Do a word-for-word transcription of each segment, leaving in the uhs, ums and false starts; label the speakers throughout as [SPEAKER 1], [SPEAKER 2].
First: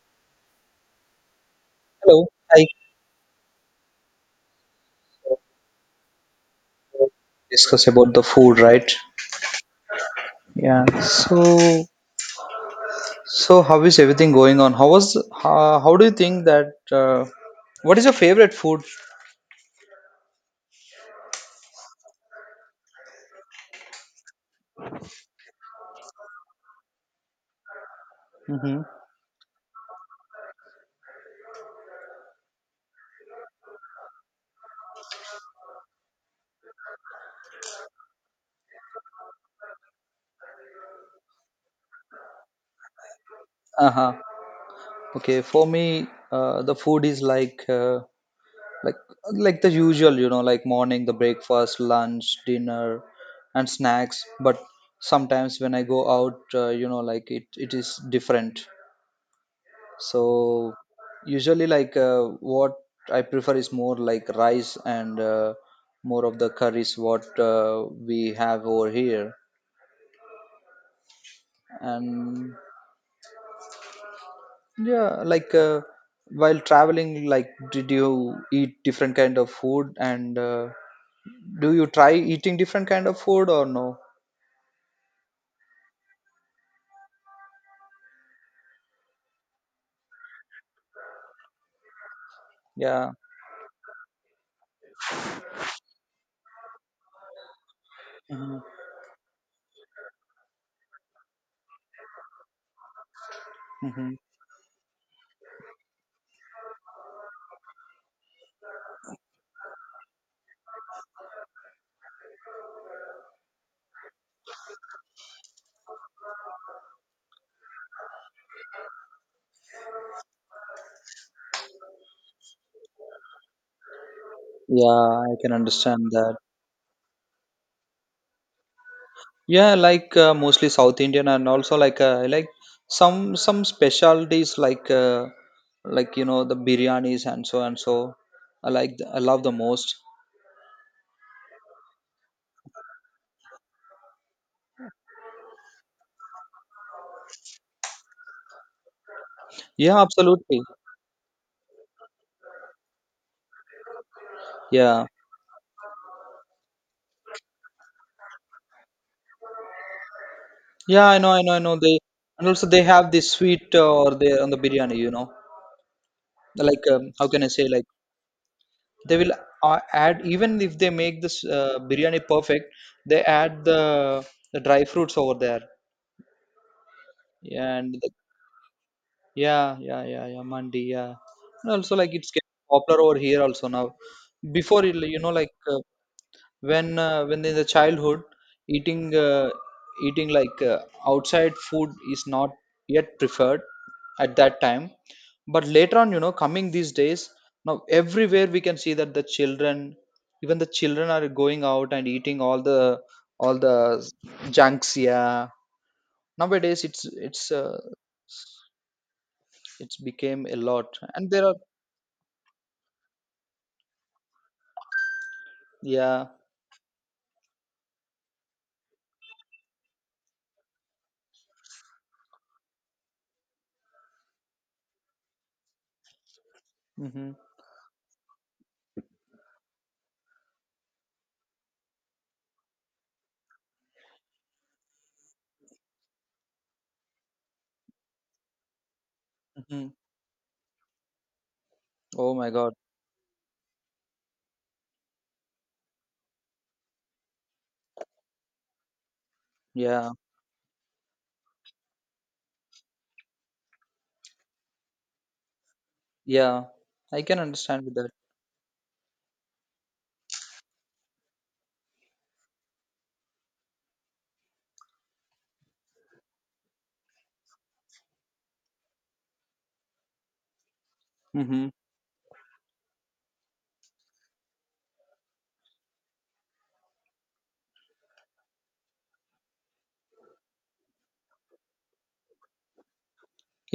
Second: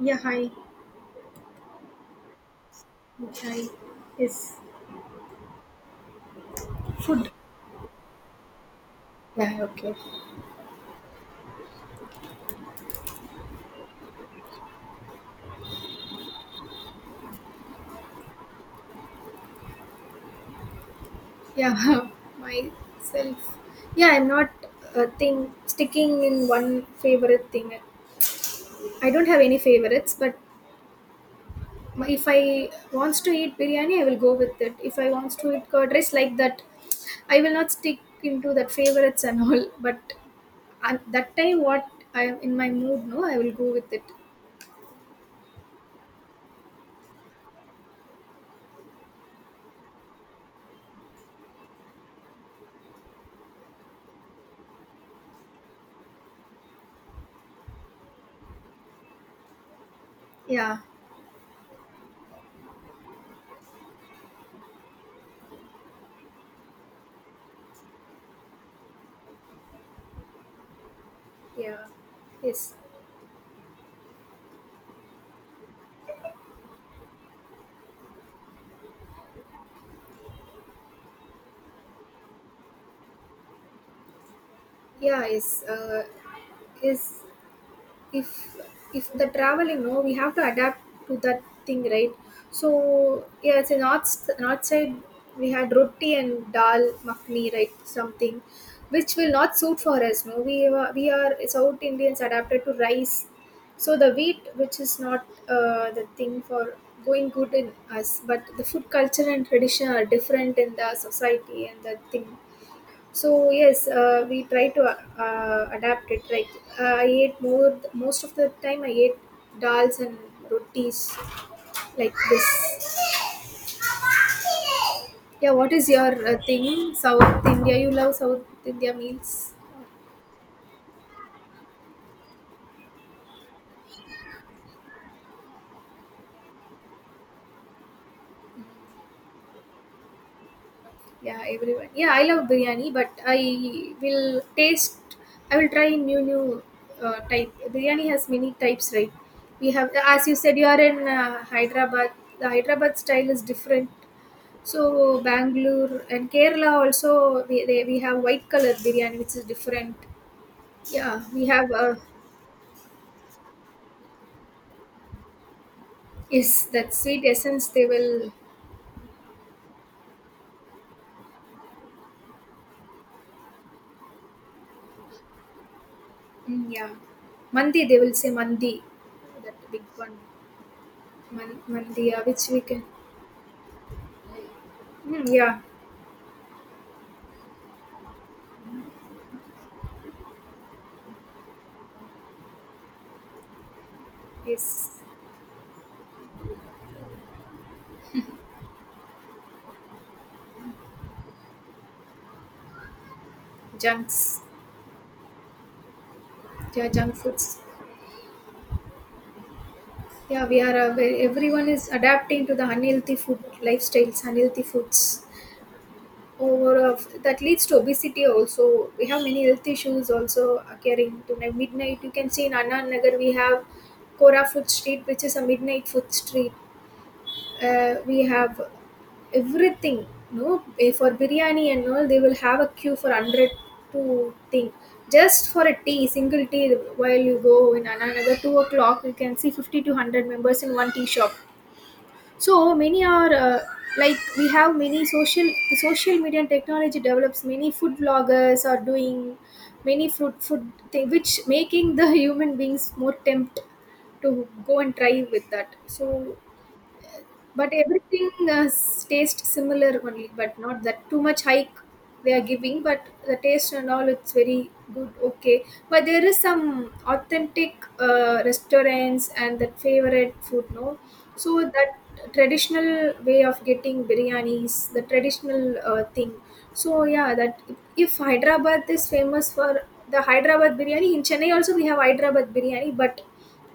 [SPEAKER 1] Yeah, hi.
[SPEAKER 2] Hello, I
[SPEAKER 1] Hi. Is food.
[SPEAKER 2] discuss about the food, right?
[SPEAKER 1] Yeah, okay.
[SPEAKER 2] Yeah. So, so how is everything going on? How was? Uh, how do you think that? Uh, what is your favorite food?
[SPEAKER 1] Yeah. Myself. Yeah, I'm not a thing sticking in one favorite thing.
[SPEAKER 2] Mm-hmm.
[SPEAKER 1] I don't have any favorites, but my- if I wants to eat biryani, I will go with it. If I wants to eat curd rice like that, I will not stick into that favorites and all. But at that time, what I am in my mood, no, I will go
[SPEAKER 2] Uh
[SPEAKER 1] with it.
[SPEAKER 2] huh. Okay. For me, uh, the food is like uh, like like the usual, you know, like morning, the breakfast, lunch, dinner, and snacks. But sometimes when I go out, uh, you know, like it it is different. So
[SPEAKER 1] Yeah,
[SPEAKER 2] usually like uh, what I prefer is more like rice and uh, more of the curries what uh, we have over here.
[SPEAKER 1] yeah,
[SPEAKER 2] And
[SPEAKER 1] yes,
[SPEAKER 2] yeah, like uh, while traveling, like did you eat different kind of food, and uh, do you try eating different kind of food or no?
[SPEAKER 1] yeah, is uh, is if if the traveling, no, we have to adapt to that thing, right?
[SPEAKER 2] Yeah.
[SPEAKER 1] So yeah, it's a north north side. We had roti and dal makhni, right, something
[SPEAKER 2] Hmm.
[SPEAKER 1] which will not suit for us, no, we are, we are south indians adapted to rice. So the
[SPEAKER 2] Hmm.
[SPEAKER 1] wheat, which is not uh, the thing for going good in us, but the food culture and tradition are different in the society and the thing. So yes, uh, we try to uh, adapt it. Like, I ate more most of the time. I ate dals and rotis like this.
[SPEAKER 2] Yeah, I
[SPEAKER 1] Yeah,
[SPEAKER 2] can
[SPEAKER 1] what is
[SPEAKER 2] understand
[SPEAKER 1] your
[SPEAKER 2] that.
[SPEAKER 1] uh, thing? South India. You love South India meals.
[SPEAKER 2] Yeah, like uh, mostly South Indian, and also like uh, I like some some specialties like uh, like you know the biryanis and so and so. I like the, I love the most.
[SPEAKER 1] Yeah, everyone. Yeah, I love biryani, but I will taste. I will try new new uh, type. Biryani has many types, right? We have,
[SPEAKER 2] Yeah,
[SPEAKER 1] as you said,
[SPEAKER 2] absolutely.
[SPEAKER 1] you are in uh, Hyderabad. The Hyderabad style is different.
[SPEAKER 2] Yeah,
[SPEAKER 1] So Bangalore and Kerala also we, they, we have white color biryani, which is different.
[SPEAKER 2] yeah. I
[SPEAKER 1] Yeah,
[SPEAKER 2] know, I
[SPEAKER 1] we
[SPEAKER 2] know, I
[SPEAKER 1] have
[SPEAKER 2] know.
[SPEAKER 1] uh,
[SPEAKER 2] They And also they have this sweet uh, or they on the biryani. You know,
[SPEAKER 1] is
[SPEAKER 2] like
[SPEAKER 1] that
[SPEAKER 2] um,
[SPEAKER 1] sweet
[SPEAKER 2] how can I say,
[SPEAKER 1] essence
[SPEAKER 2] like
[SPEAKER 1] they will.
[SPEAKER 2] they will uh, add, even if they make this uh, biryani perfect, they add the the dry fruits over there.
[SPEAKER 1] Mm, yeah,
[SPEAKER 2] Yeah.
[SPEAKER 1] mandi,
[SPEAKER 2] and
[SPEAKER 1] they
[SPEAKER 2] the
[SPEAKER 1] will say mandi, that
[SPEAKER 2] Yeah,
[SPEAKER 1] big
[SPEAKER 2] yeah,
[SPEAKER 1] one.
[SPEAKER 2] yeah, yeah, Mandi. Yeah,
[SPEAKER 1] Man,
[SPEAKER 2] and also
[SPEAKER 1] mandi,
[SPEAKER 2] like
[SPEAKER 1] yeah,
[SPEAKER 2] it's
[SPEAKER 1] which
[SPEAKER 2] getting
[SPEAKER 1] we can.
[SPEAKER 2] popular over here also now. Before it, you
[SPEAKER 1] Mm,
[SPEAKER 2] know, like
[SPEAKER 1] yeah,
[SPEAKER 2] uh, when uh, when in the childhood, eating uh, eating like uh, outside food is not yet preferred at that
[SPEAKER 1] is
[SPEAKER 2] time. But later on, you know, coming these days, now everywhere we can see that the children, even the children are going out and eating all the all the
[SPEAKER 1] junks.
[SPEAKER 2] junks. Yeah, nowadays
[SPEAKER 1] Yeah,
[SPEAKER 2] it's
[SPEAKER 1] junk
[SPEAKER 2] it's
[SPEAKER 1] foods.
[SPEAKER 2] uh, it's
[SPEAKER 1] Yeah,
[SPEAKER 2] became a
[SPEAKER 1] we are uh,
[SPEAKER 2] lot,
[SPEAKER 1] very,
[SPEAKER 2] and there are,
[SPEAKER 1] everyone is adapting to the unhealthy food lifestyles, unhealthy foods
[SPEAKER 2] yeah.
[SPEAKER 1] over of that leads to obesity also. We have many health issues also occurring to, like, midnight you can see. In anna nagar we have kora food street, which is a midnight food street.
[SPEAKER 2] Mm-hmm.
[SPEAKER 1] Uh, we have everything, no. Eh, for biryani and all they will have a queue for one hundred to thing, just for a tea, single tea. While you go in anna nagar two o'clock you can see fifty
[SPEAKER 2] Mm-hmm.
[SPEAKER 1] to one hundred members in one tea shop.
[SPEAKER 2] Oh my God.
[SPEAKER 1] So many are uh, like, we have many social, the social media and technology develops, many food vloggers are doing many
[SPEAKER 2] Yeah.
[SPEAKER 1] fruit food thing, which making the human beings more tempt to go and try with that. So
[SPEAKER 2] Yeah. I can
[SPEAKER 1] but
[SPEAKER 2] understand with that.
[SPEAKER 1] everything uh, tastes similar only, but not that too much hike they are giving. But the taste and all, it's very good, okay. But there is some authentic uh, restaurants and that favorite food, no. So
[SPEAKER 2] Mm-hmm.
[SPEAKER 1] that traditional way of getting biryanis, the traditional uh, thing. So yeah, that if Hyderabad is famous for the Hyderabad biryani, in Chennai also we have Hyderabad biryani, but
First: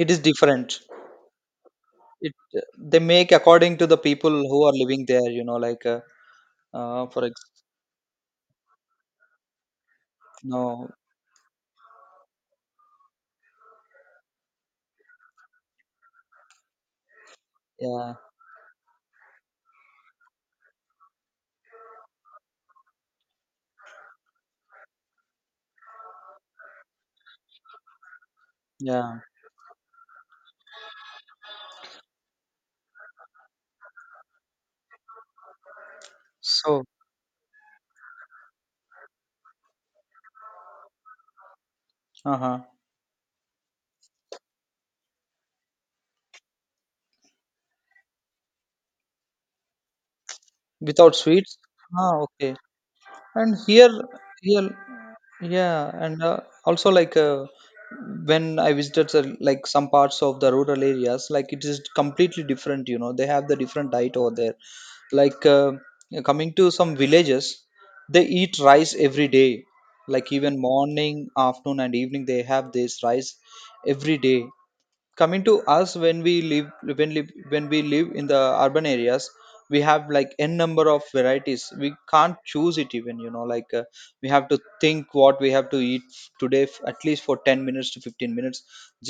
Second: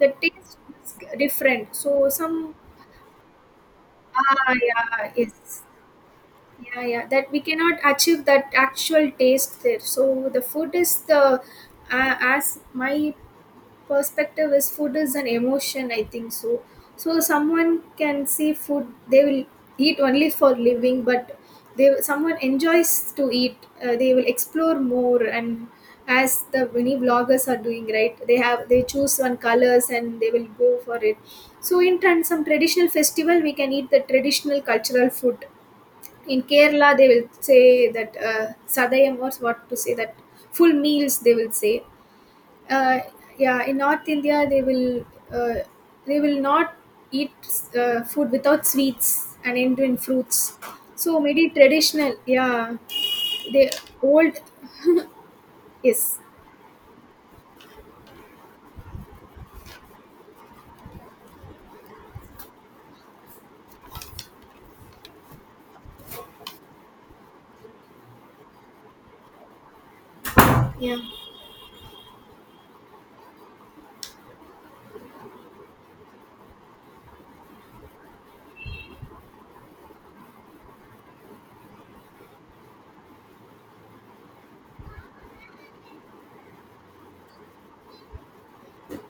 [SPEAKER 2] It is
[SPEAKER 1] taste
[SPEAKER 2] different.
[SPEAKER 1] is different. So
[SPEAKER 2] It,
[SPEAKER 1] some.
[SPEAKER 2] they make according to the people
[SPEAKER 1] Ah,
[SPEAKER 2] who are living
[SPEAKER 1] yeah,
[SPEAKER 2] there. You know,
[SPEAKER 1] yes.
[SPEAKER 2] like uh,
[SPEAKER 1] Yeah,
[SPEAKER 2] uh
[SPEAKER 1] yeah.
[SPEAKER 2] for
[SPEAKER 1] That
[SPEAKER 2] ex
[SPEAKER 1] we cannot achieve that actual taste there. So the food
[SPEAKER 2] no,
[SPEAKER 1] is the, uh, as my perspective is, food is an emotion, I think so. So someone
[SPEAKER 2] yeah,
[SPEAKER 1] can see food, they will eat only for living, but they, someone enjoys to eat, uh, they will explore more. And as the many vloggers are doing, right, they have, they choose
[SPEAKER 2] yeah.
[SPEAKER 1] one colors and they will go for it. So in turn some traditional festival we can eat the traditional cultural food. In
[SPEAKER 2] So,
[SPEAKER 1] kerala they will say that uh, sadayam, or what to say, that full meals they will say.
[SPEAKER 2] uh huh.
[SPEAKER 1] uh, yeah, in north india they will uh, they will not eat uh, food without sweets and indian fruits.
[SPEAKER 2] Without
[SPEAKER 1] So maybe
[SPEAKER 2] sweets.
[SPEAKER 1] traditional,
[SPEAKER 2] Ah, okay.
[SPEAKER 1] yeah.
[SPEAKER 2] And
[SPEAKER 1] They
[SPEAKER 2] here,
[SPEAKER 1] old,
[SPEAKER 2] here, yeah,
[SPEAKER 1] yes,
[SPEAKER 2] and uh, also like uh, when I visited the, like some parts of the rural areas, like it is completely different, you know, they have the different diet over there. Like uh, coming to some villages, they eat rice every day. Like even
[SPEAKER 1] yeah,
[SPEAKER 2] morning, afternoon and evening, they have this rice every day. Coming to us, when we live when live when we live in the urban areas, we have like n number of varieties, we can't choose it even, you know, like uh, we have to think what we have to eat today, f- at least for ten minutes to fifteen minutes.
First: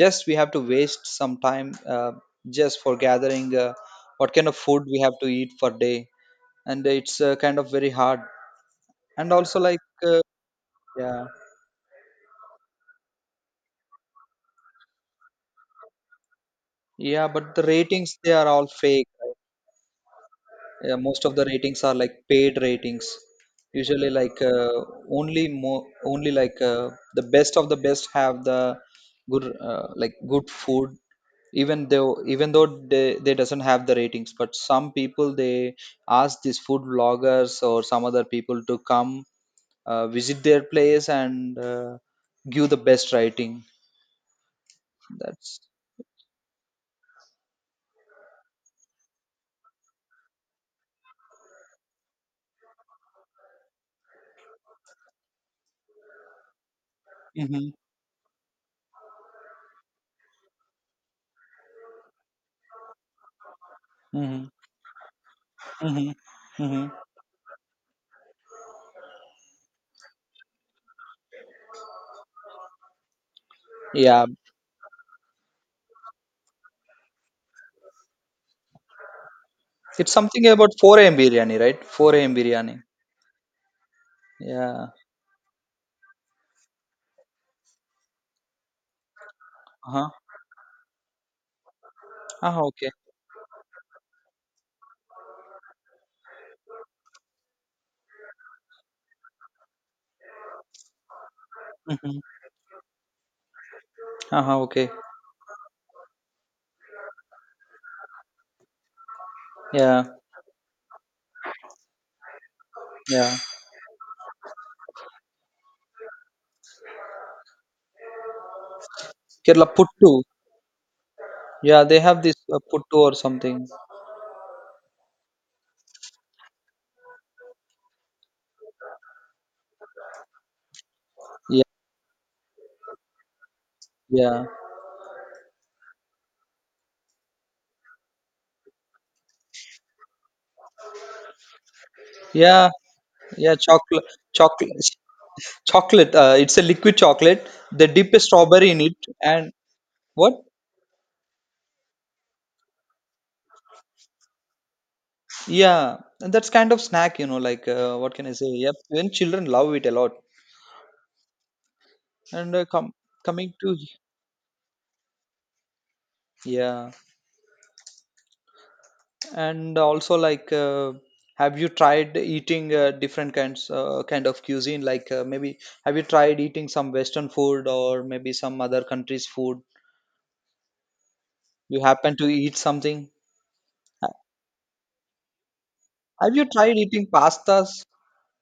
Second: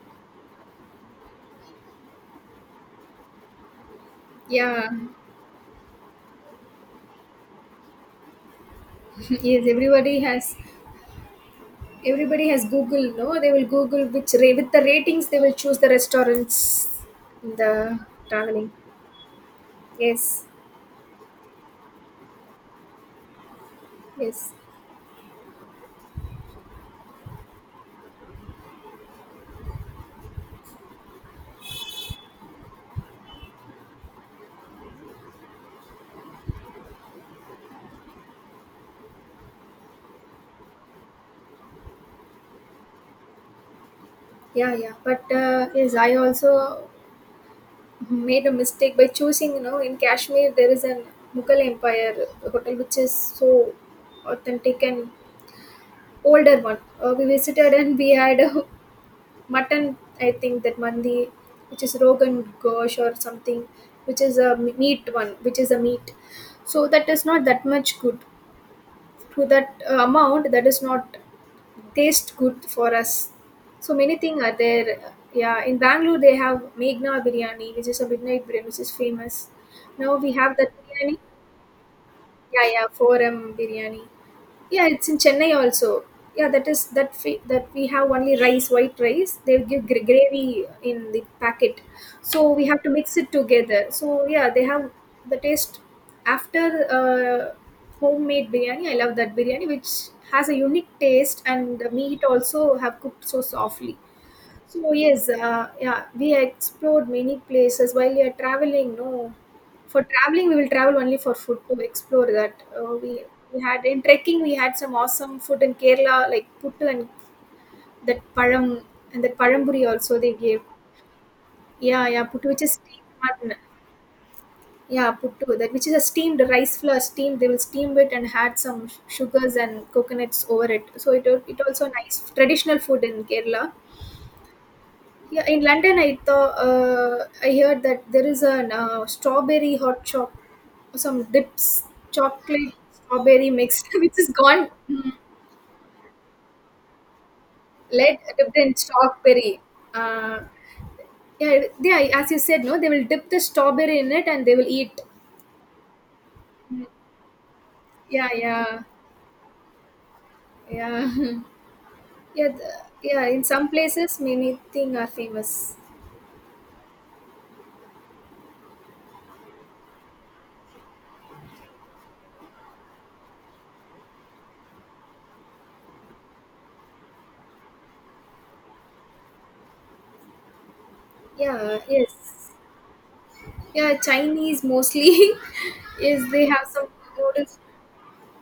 [SPEAKER 2] Just we have to waste some time, uh, just for gathering uh, what kind of food
[SPEAKER 1] yeah.
[SPEAKER 2] we have to eat for day. And it's uh, kind of very hard. And also
[SPEAKER 1] Yes,
[SPEAKER 2] like
[SPEAKER 1] everybody
[SPEAKER 2] uh,
[SPEAKER 1] has,
[SPEAKER 2] yeah.
[SPEAKER 1] everybody has google, no, they will google which ra- with the ratings, they will choose the restaurants
[SPEAKER 2] Yeah, but
[SPEAKER 1] in
[SPEAKER 2] the
[SPEAKER 1] the
[SPEAKER 2] ratings, they are all
[SPEAKER 1] traveling.
[SPEAKER 2] fake.
[SPEAKER 1] Yes,
[SPEAKER 2] Yeah, most of the ratings are like paid ratings. Usually like
[SPEAKER 1] yes,
[SPEAKER 2] uh, only more, only like uh, the best of the best have the good uh, like good food. Even though, even though they, they doesn't have the ratings, but some people, they ask these food bloggers or some other people to come uh, visit their place and uh, give the best rating.
[SPEAKER 1] yeah, yeah, but
[SPEAKER 2] That's—
[SPEAKER 1] uh, yes, I also made a mistake by choosing. You know, in kashmir there is an mughal empire hotel, which is so authentic and older one. Uh, we
[SPEAKER 2] Hmm.
[SPEAKER 1] visited and we had a mutton, I think that mandi, which is rogan gosh or something, which is
[SPEAKER 2] Hmm.
[SPEAKER 1] a meat one, which is a
[SPEAKER 2] Hmm.
[SPEAKER 1] meat. So
[SPEAKER 2] Hmm.
[SPEAKER 1] that is not that much good to that uh, amount. That is not taste good for us. So many
[SPEAKER 2] Yeah,
[SPEAKER 1] things are there. Yeah, in Bangalore they have Meghna biryani, which is a midnight biryani, which is famous.
[SPEAKER 2] it's
[SPEAKER 1] Now we
[SPEAKER 2] something
[SPEAKER 1] have that
[SPEAKER 2] about four a m
[SPEAKER 1] biryani.
[SPEAKER 2] biryani, right? four a m
[SPEAKER 1] Yeah,
[SPEAKER 2] biryani.
[SPEAKER 1] yeah, four M biryani. Yeah,
[SPEAKER 2] Yeah.
[SPEAKER 1] it's in Chennai also. Yeah, that is that fi- that we have only rice, white rice. They give gr-
[SPEAKER 2] Uh-huh.
[SPEAKER 1] gravy in the packet, so
[SPEAKER 2] Ah,
[SPEAKER 1] we have
[SPEAKER 2] okay.
[SPEAKER 1] to mix it together. So yeah, they have the taste after uh, homemade biryani. I love that biryani, which has a unique taste, and the
[SPEAKER 2] Mm-hmm.
[SPEAKER 1] meat also have cooked so softly.
[SPEAKER 2] Ah, okay.
[SPEAKER 1] So yes, uh, yeah, we explored many places while we are traveling. No,
[SPEAKER 2] Yeah.
[SPEAKER 1] for traveling we will travel only for food to explore that. Uh, we
[SPEAKER 2] Yeah.
[SPEAKER 1] we had in trekking, we had some awesome food in Kerala like puttu, and that param, and that
[SPEAKER 2] Kerala
[SPEAKER 1] paramburi
[SPEAKER 2] Puttu.
[SPEAKER 1] also they gave.
[SPEAKER 2] Yeah, they
[SPEAKER 1] Yeah,
[SPEAKER 2] have
[SPEAKER 1] yeah,
[SPEAKER 2] this
[SPEAKER 1] puttu,
[SPEAKER 2] uh,
[SPEAKER 1] which is
[SPEAKER 2] Puttu
[SPEAKER 1] steamed
[SPEAKER 2] or
[SPEAKER 1] mutton.
[SPEAKER 2] something.
[SPEAKER 1] Yeah, puttu, that which is a steamed rice flour steamed. They will steam it and had some sugars and coconuts over it. So it it
[SPEAKER 2] Yeah.
[SPEAKER 1] also nice traditional food in Kerala.
[SPEAKER 2] Yeah.
[SPEAKER 1] Yeah, in London, I thought, uh, I heard that there is a uh, strawberry hot shop, some dips,
[SPEAKER 2] Yeah.
[SPEAKER 1] chocolate strawberry
[SPEAKER 2] Yeah.
[SPEAKER 1] mixed,
[SPEAKER 2] Chocolate.
[SPEAKER 1] which is gone,
[SPEAKER 2] Chocolate.
[SPEAKER 1] mm,
[SPEAKER 2] Chocolate. Uh, it's a liquid chocolate. They dip
[SPEAKER 1] lead
[SPEAKER 2] a
[SPEAKER 1] dipped
[SPEAKER 2] strawberry
[SPEAKER 1] in
[SPEAKER 2] in it, and
[SPEAKER 1] strawberry.
[SPEAKER 2] what?
[SPEAKER 1] Uh, yeah, they, as you said, no, they will dip the strawberry in it and they will eat.
[SPEAKER 2] Yeah, and that's kind of
[SPEAKER 1] Mm,
[SPEAKER 2] snack. You know, like uh, what can
[SPEAKER 1] yeah,
[SPEAKER 2] I say? Yep.
[SPEAKER 1] yeah,
[SPEAKER 2] Even children love it a lot.
[SPEAKER 1] yeah. Yeah,
[SPEAKER 2] And uh,
[SPEAKER 1] the,
[SPEAKER 2] com
[SPEAKER 1] yeah, in
[SPEAKER 2] coming
[SPEAKER 1] some
[SPEAKER 2] to,
[SPEAKER 1] places, many things are famous.
[SPEAKER 2] yeah. And also, like, uh, have you tried eating uh, different kinds uh, kind of cuisine? Like, uh, maybe, have you tried eating some Western food or maybe some other country's food? You
[SPEAKER 1] Yeah,
[SPEAKER 2] happen to
[SPEAKER 1] yes,
[SPEAKER 2] eat something?
[SPEAKER 1] yeah.
[SPEAKER 2] Ha-
[SPEAKER 1] Chinese mostly is,
[SPEAKER 2] Have you
[SPEAKER 1] they have
[SPEAKER 2] tried
[SPEAKER 1] some
[SPEAKER 2] eating
[SPEAKER 1] noodles.
[SPEAKER 2] pastas?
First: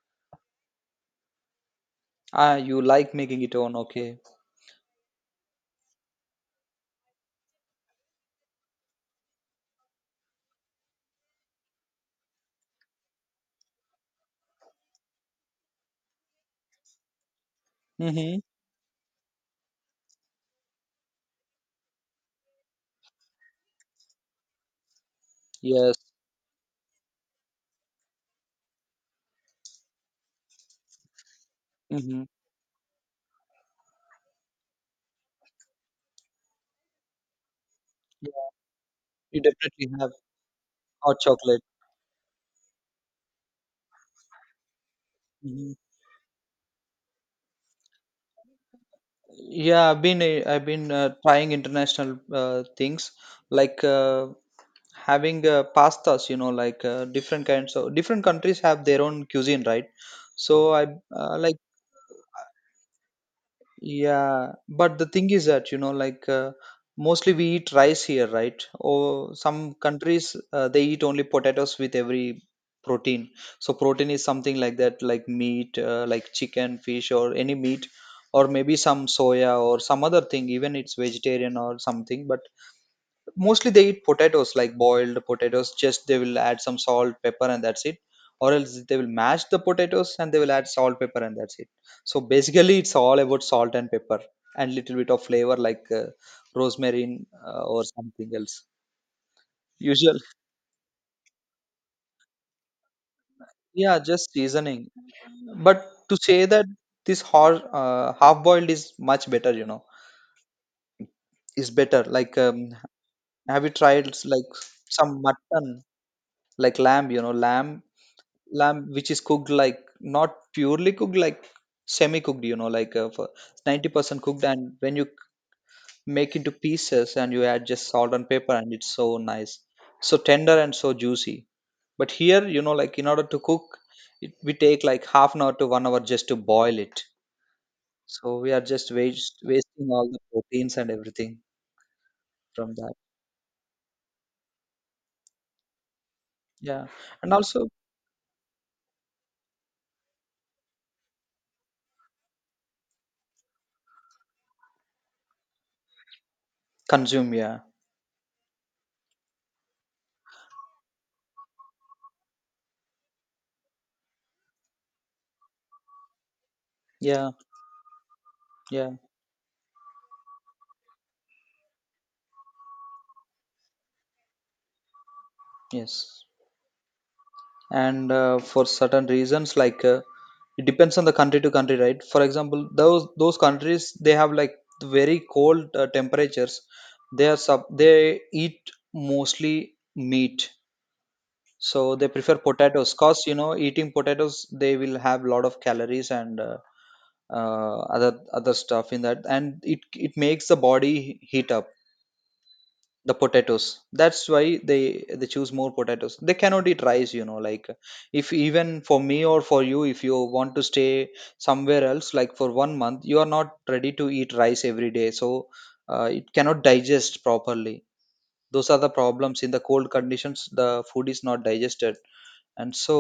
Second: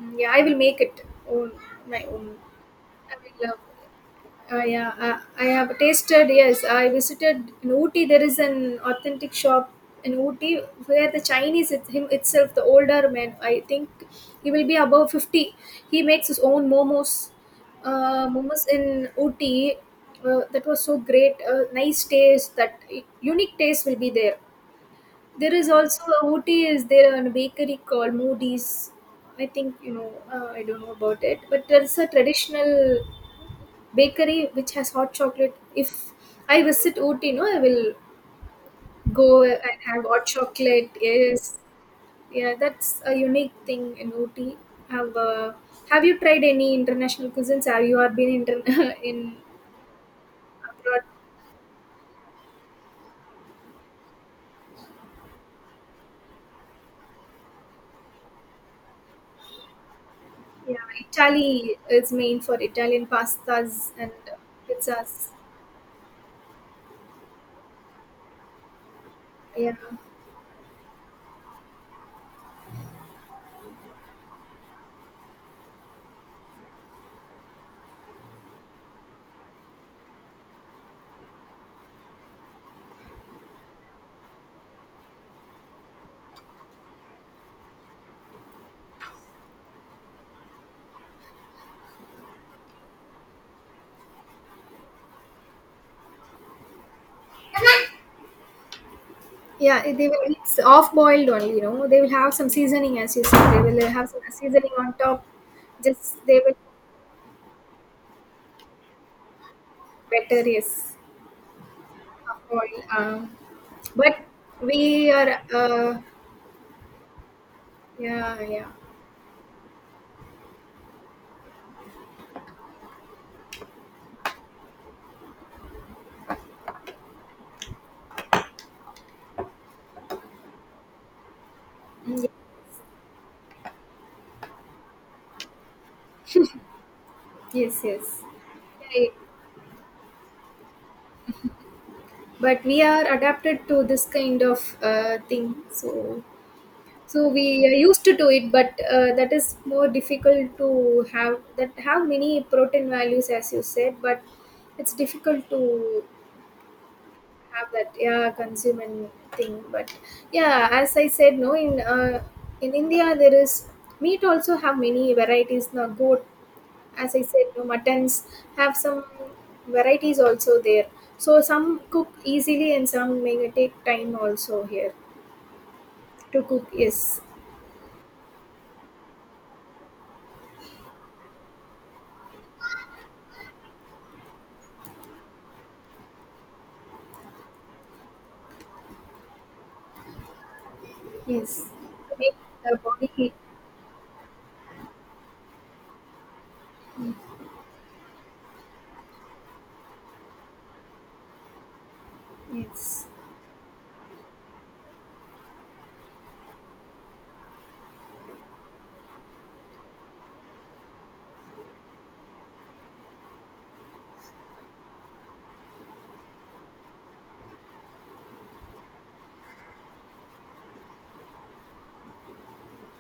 [SPEAKER 1] Mm, yeah, I will make it own, my own.
[SPEAKER 2] Ah, you like
[SPEAKER 1] I
[SPEAKER 2] making
[SPEAKER 1] will,
[SPEAKER 2] it own, okay.
[SPEAKER 1] uh, uh, yeah, uh, I have tasted. Yes, I visited in Ooty. There is an authentic shop in Ooty where the Chinese it, him itself, the older man, I think he will be above fifty. He makes his own momos, uh,
[SPEAKER 2] Mm-hmm.
[SPEAKER 1] momos in Ooty. Uh, that was so great. Uh, nice taste. That unique taste will be there. There is
[SPEAKER 2] Yes.
[SPEAKER 1] also a Ooty is there, and a bakery called Moody's. I think you know. Uh, I don't know about it, but there's a
[SPEAKER 2] Mm-hmm.
[SPEAKER 1] traditional bakery which has hot chocolate. If I visit Ooty, no, I will
[SPEAKER 2] Yeah, you
[SPEAKER 1] go and
[SPEAKER 2] definitely
[SPEAKER 1] have
[SPEAKER 2] have
[SPEAKER 1] hot chocolate.
[SPEAKER 2] hot
[SPEAKER 1] Yes,
[SPEAKER 2] chocolate.
[SPEAKER 1] yeah, that's a unique thing in Ooty. Have uh,
[SPEAKER 2] Hmm.
[SPEAKER 1] have you tried any international cuisines? Have you are been inter- in
[SPEAKER 2] Yeah, I've been uh, I've been
[SPEAKER 1] abroad?
[SPEAKER 2] uh, trying international uh, things, like uh, having uh, pastas, you know, like uh, different kinds of different countries have their own cuisine, right? So
[SPEAKER 1] Yeah,
[SPEAKER 2] I uh, like
[SPEAKER 1] Italy is main for Italian pastas and
[SPEAKER 2] yeah, but the thing
[SPEAKER 1] pizzas.
[SPEAKER 2] is that, you know, like uh, mostly we eat rice here, right? Or some
[SPEAKER 1] Yeah.
[SPEAKER 2] countries uh, they eat only potatoes with every protein. So protein is something like that, like meat uh, like chicken, fish or any meat, or maybe some soya or some other thing, even it's vegetarian or something. But mostly they eat potatoes, like boiled potatoes, just they will add some salt, pepper and that's it. Or else they will mash the potatoes and they will add salt, pepper and that's it. So basically it's all about salt and pepper, and little bit of flavor like uh, rosemary, uh, or something else.
[SPEAKER 1] Yeah, it- they
[SPEAKER 2] Usual,
[SPEAKER 1] will. It's off boiled only. You know, they will have some seasoning, as you said. They will
[SPEAKER 2] yeah,
[SPEAKER 1] have some
[SPEAKER 2] just
[SPEAKER 1] seasoning
[SPEAKER 2] seasoning.
[SPEAKER 1] on top.
[SPEAKER 2] But to
[SPEAKER 1] Just they
[SPEAKER 2] say
[SPEAKER 1] will
[SPEAKER 2] that, this hor- uh, half boiled is much better, you know.
[SPEAKER 1] better. Yes,
[SPEAKER 2] Is better, like
[SPEAKER 1] off
[SPEAKER 2] um,
[SPEAKER 1] boil. Um,
[SPEAKER 2] have you tried
[SPEAKER 1] but
[SPEAKER 2] like
[SPEAKER 1] we
[SPEAKER 2] some
[SPEAKER 1] are.
[SPEAKER 2] mutton,
[SPEAKER 1] Uh,
[SPEAKER 2] like lamb, you know, lamb,
[SPEAKER 1] yeah, yeah.
[SPEAKER 2] lamb which is cooked like not purely cooked, like semi cooked, you know, like uh, for ninety percent cooked. And when you make into pieces and you add just salt and pepper, and it's so nice, so tender and so juicy. But
[SPEAKER 1] Mm,
[SPEAKER 2] here, you know, like in order to cook it, we take like half an hour to one hour just to boil it.
[SPEAKER 1] yes, yes.
[SPEAKER 2] So we are just
[SPEAKER 1] Yeah, yeah.
[SPEAKER 2] waste, wasting all the proteins and everything
[SPEAKER 1] But
[SPEAKER 2] from
[SPEAKER 1] we
[SPEAKER 2] that.
[SPEAKER 1] are adapted to this kind of uh, thing. So,
[SPEAKER 2] Yeah.
[SPEAKER 1] so
[SPEAKER 2] And
[SPEAKER 1] we
[SPEAKER 2] also
[SPEAKER 1] are used to do it. But uh, that is more difficult to have. That have many protein values, as you said. But it's difficult to
[SPEAKER 2] consume, yeah.
[SPEAKER 1] have that, yeah, consuming thing. But yeah, as I said, no, in uh, in india there is meat also, have many varieties. Now goat, as I
[SPEAKER 2] Yeah.
[SPEAKER 1] said, no, muttons have
[SPEAKER 2] Yeah.
[SPEAKER 1] some varieties also there. So some cook easily and some may take time also here
[SPEAKER 2] Yes.
[SPEAKER 1] to cook. Yes,
[SPEAKER 2] And uh, for certain reasons, like uh, it depends on the country to country, right? For example, those those countries, they have like very cold uh, temperatures. They are sub They eat mostly meat.
[SPEAKER 1] yes,
[SPEAKER 2] So they
[SPEAKER 1] to
[SPEAKER 2] prefer
[SPEAKER 1] make the
[SPEAKER 2] potatoes, cause
[SPEAKER 1] body.
[SPEAKER 2] you know, eating potatoes, they will have lot of calories and uh, uh, other other stuff in that, and it it makes the body heat up,
[SPEAKER 1] Yes,
[SPEAKER 2] the potatoes. That's why they they choose more potatoes. They cannot eat rice, you know. Like, if even for me or for you, if you want to stay somewhere else like for one month, you are not ready to eat rice every day. So uh, it cannot digest properly. Those are the problems in the cold conditions, the food is not digested. And so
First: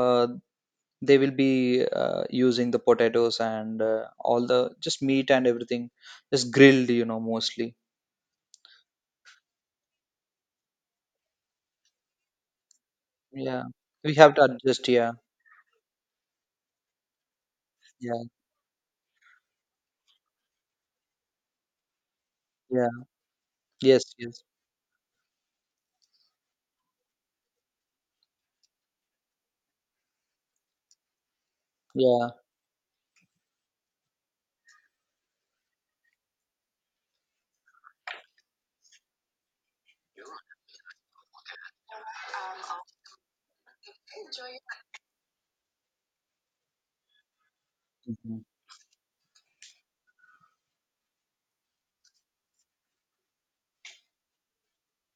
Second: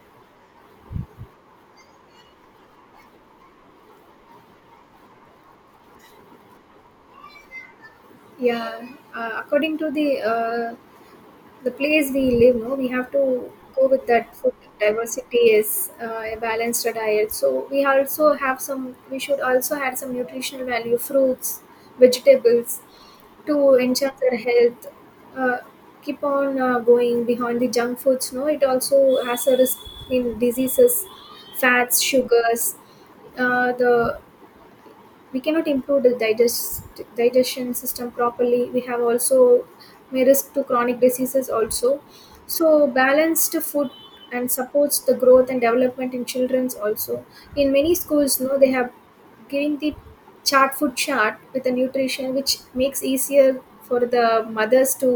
[SPEAKER 2] uh, they will be uh, using the potatoes and uh, all the just meat and everything, just grilled, you know, mostly.
[SPEAKER 1] yeah, uh, according to the uh, the place we live, no, we have to
[SPEAKER 2] Yeah,
[SPEAKER 1] go with
[SPEAKER 2] we have
[SPEAKER 1] that
[SPEAKER 2] to
[SPEAKER 1] food.
[SPEAKER 2] adjust, yeah.
[SPEAKER 1] Diversity is uh, a balanced diet, so we
[SPEAKER 2] Yeah.
[SPEAKER 1] also have some, we should also add some nutritional value fruits, vegetables
[SPEAKER 2] Yeah.
[SPEAKER 1] to
[SPEAKER 2] Yes.
[SPEAKER 1] enhance our
[SPEAKER 2] Yes.
[SPEAKER 1] health. Uh, keep on uh, going behind the junk foods, no, it also has a risk in diseases, fats,
[SPEAKER 2] Yeah.
[SPEAKER 1] sugars. Uh, the, we cannot improve the digest digestion system properly. We have also may risk to chronic diseases also. So balanced food and supports the growth and development in children's also. In many schools,
[SPEAKER 2] Mhm.
[SPEAKER 1] no, they have given the chart, food chart with the nutrition, which makes easier for the mothers to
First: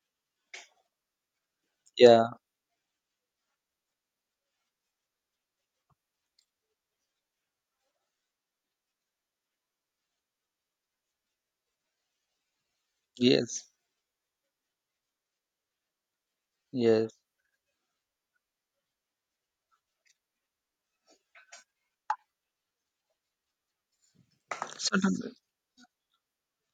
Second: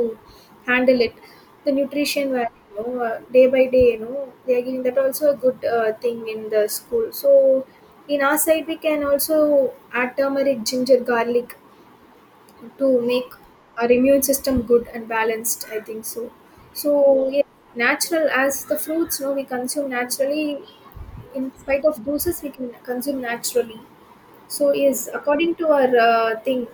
[SPEAKER 1] handle it, the
[SPEAKER 2] Yeah.
[SPEAKER 1] nutrition value, you know, uh, day by day, you know, they are giving that also a good uh, thing in the school. So in our side we can also add turmeric, ginger, garlic to make
[SPEAKER 2] Yes.
[SPEAKER 1] our immune system good and balanced, I think so. So
[SPEAKER 2] Yes.
[SPEAKER 1] yeah, natural, as the fruits, no, we consume naturally. In spite of doses, we can consume naturally. So is
[SPEAKER 2] Certain—
[SPEAKER 1] according to our uh, thing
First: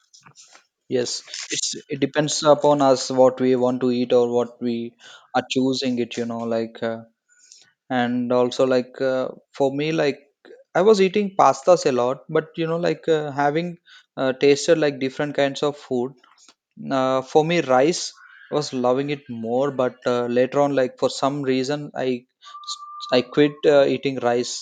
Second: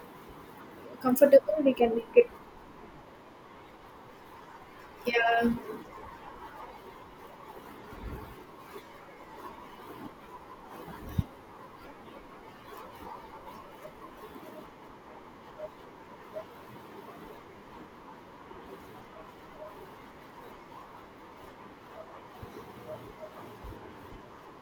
[SPEAKER 2] yes.
[SPEAKER 1] comfortable we
[SPEAKER 2] It's,
[SPEAKER 1] can
[SPEAKER 2] it
[SPEAKER 1] make it.
[SPEAKER 2] depends upon us what we want to eat or what we are
[SPEAKER 1] Yeah,
[SPEAKER 2] choosing it. You know, like uh, and also like uh, for me, like I was eating pastas a lot, but you know, like uh, having uh, tasted like different kinds of food. Uh, for me, rice, I was loving it more, but uh, later on, like for some reason, I I quit uh, eating rice,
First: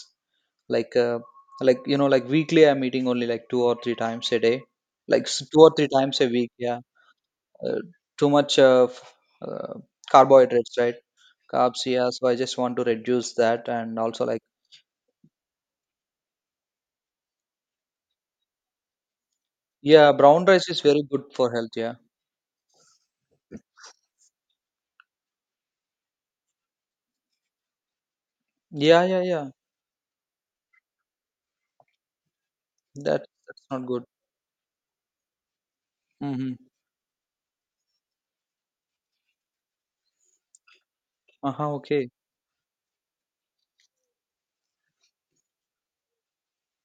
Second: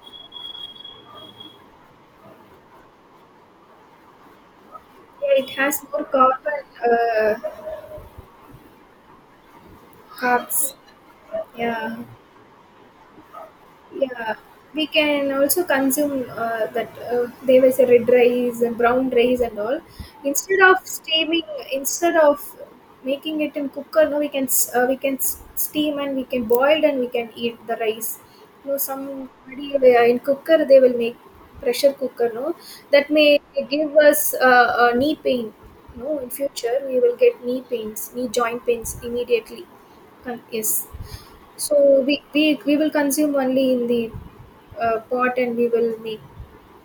[SPEAKER 2] like uh, like, you know, like weekly I'm eating only like two or three times a day, like s-
[SPEAKER 1] yeah, it
[SPEAKER 2] two or
[SPEAKER 1] has
[SPEAKER 2] three
[SPEAKER 1] more
[SPEAKER 2] times a week,
[SPEAKER 1] carbon,
[SPEAKER 2] yeah.
[SPEAKER 1] uh,
[SPEAKER 2] uh, Too much of, uh,
[SPEAKER 1] carbs,
[SPEAKER 2] carbohydrates, right? Carbs,
[SPEAKER 1] yeah.
[SPEAKER 2] yeah. So I just want to reduce that. And also,
[SPEAKER 1] Yeah,
[SPEAKER 2] like
[SPEAKER 1] we can also consume uh, that. Uh, there was a red rice and brown rice and all.
[SPEAKER 2] yeah, brown
[SPEAKER 1] Instead
[SPEAKER 2] rice
[SPEAKER 1] of
[SPEAKER 2] is very good
[SPEAKER 1] steaming,
[SPEAKER 2] for health. Yeah,
[SPEAKER 1] Instead of making it in cooker, no, we can s- uh, we can s- steam, and we can boil, and we can eat the rice. No,
[SPEAKER 2] yeah, yeah, yeah,
[SPEAKER 1] somebody, uh, in cooker they will make pressure cooker. No, that
[SPEAKER 2] that,
[SPEAKER 1] may
[SPEAKER 2] that's not
[SPEAKER 1] give
[SPEAKER 2] good.
[SPEAKER 1] us uh, a knee pain. No, in
[SPEAKER 2] Mm-hmm.
[SPEAKER 1] future we will get knee pains, knee joint pains immediately. Con- Yes.
[SPEAKER 2] Uh-huh,
[SPEAKER 1] So
[SPEAKER 2] okay.
[SPEAKER 1] we, we we will consume only in the uh, pot, and we will make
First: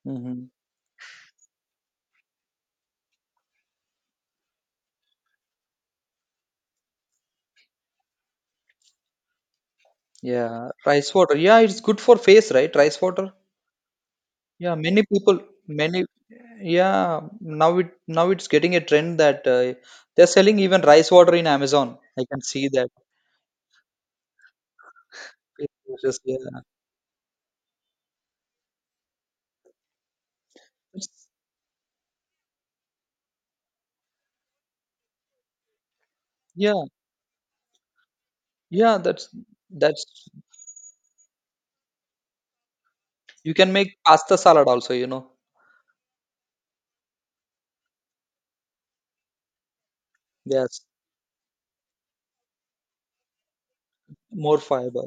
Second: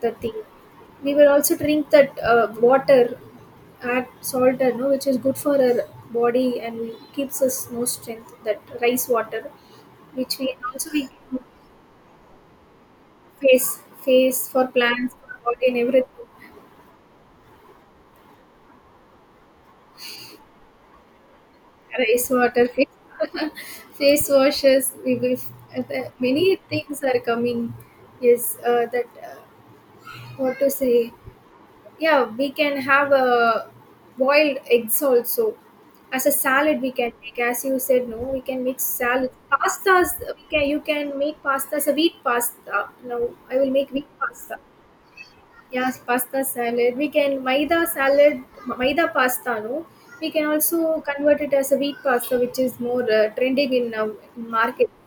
[SPEAKER 1] the thing.
[SPEAKER 2] Mm-hmm.
[SPEAKER 1] We will also drink that uh, water, add salt, uh, no, which is good for our body and keeps us more strength. That rice water, which we
[SPEAKER 2] Yeah,
[SPEAKER 1] also we
[SPEAKER 2] rice water, yeah, it's good for face, right? Rice water.
[SPEAKER 1] face face for
[SPEAKER 2] Yeah, many
[SPEAKER 1] plants,
[SPEAKER 2] people,
[SPEAKER 1] for body and
[SPEAKER 2] many.
[SPEAKER 1] everything.
[SPEAKER 2] Yeah, now, it now, it's getting a trend that uh, they're selling even rice water in Amazon. I
[SPEAKER 1] Rice
[SPEAKER 2] can see
[SPEAKER 1] water,
[SPEAKER 2] that.
[SPEAKER 1] face, face washes. We will uh,
[SPEAKER 2] It's
[SPEAKER 1] the-
[SPEAKER 2] just— yeah.
[SPEAKER 1] many things are coming. Yes, uh, that uh, what to say.
[SPEAKER 2] It's—
[SPEAKER 1] Yeah, we can have a boiled eggs also. As a salad
[SPEAKER 2] yeah,
[SPEAKER 1] we can make, as you said, no, we can make
[SPEAKER 2] yeah. That's
[SPEAKER 1] salad. Pastas
[SPEAKER 2] that's
[SPEAKER 1] we can you can make pastas, a wheat pasta. No,
[SPEAKER 2] you
[SPEAKER 1] I
[SPEAKER 2] can
[SPEAKER 1] will make
[SPEAKER 2] make
[SPEAKER 1] wheat
[SPEAKER 2] pasta
[SPEAKER 1] pasta.
[SPEAKER 2] salad also, you know.
[SPEAKER 1] Yes, pasta salad. We can maida salad, maida pasta, no. We can
[SPEAKER 2] Yes,
[SPEAKER 1] also convert it as a wheat pasta, which is more uh, trending in uh,
[SPEAKER 2] more
[SPEAKER 1] market.
[SPEAKER 2] fiber.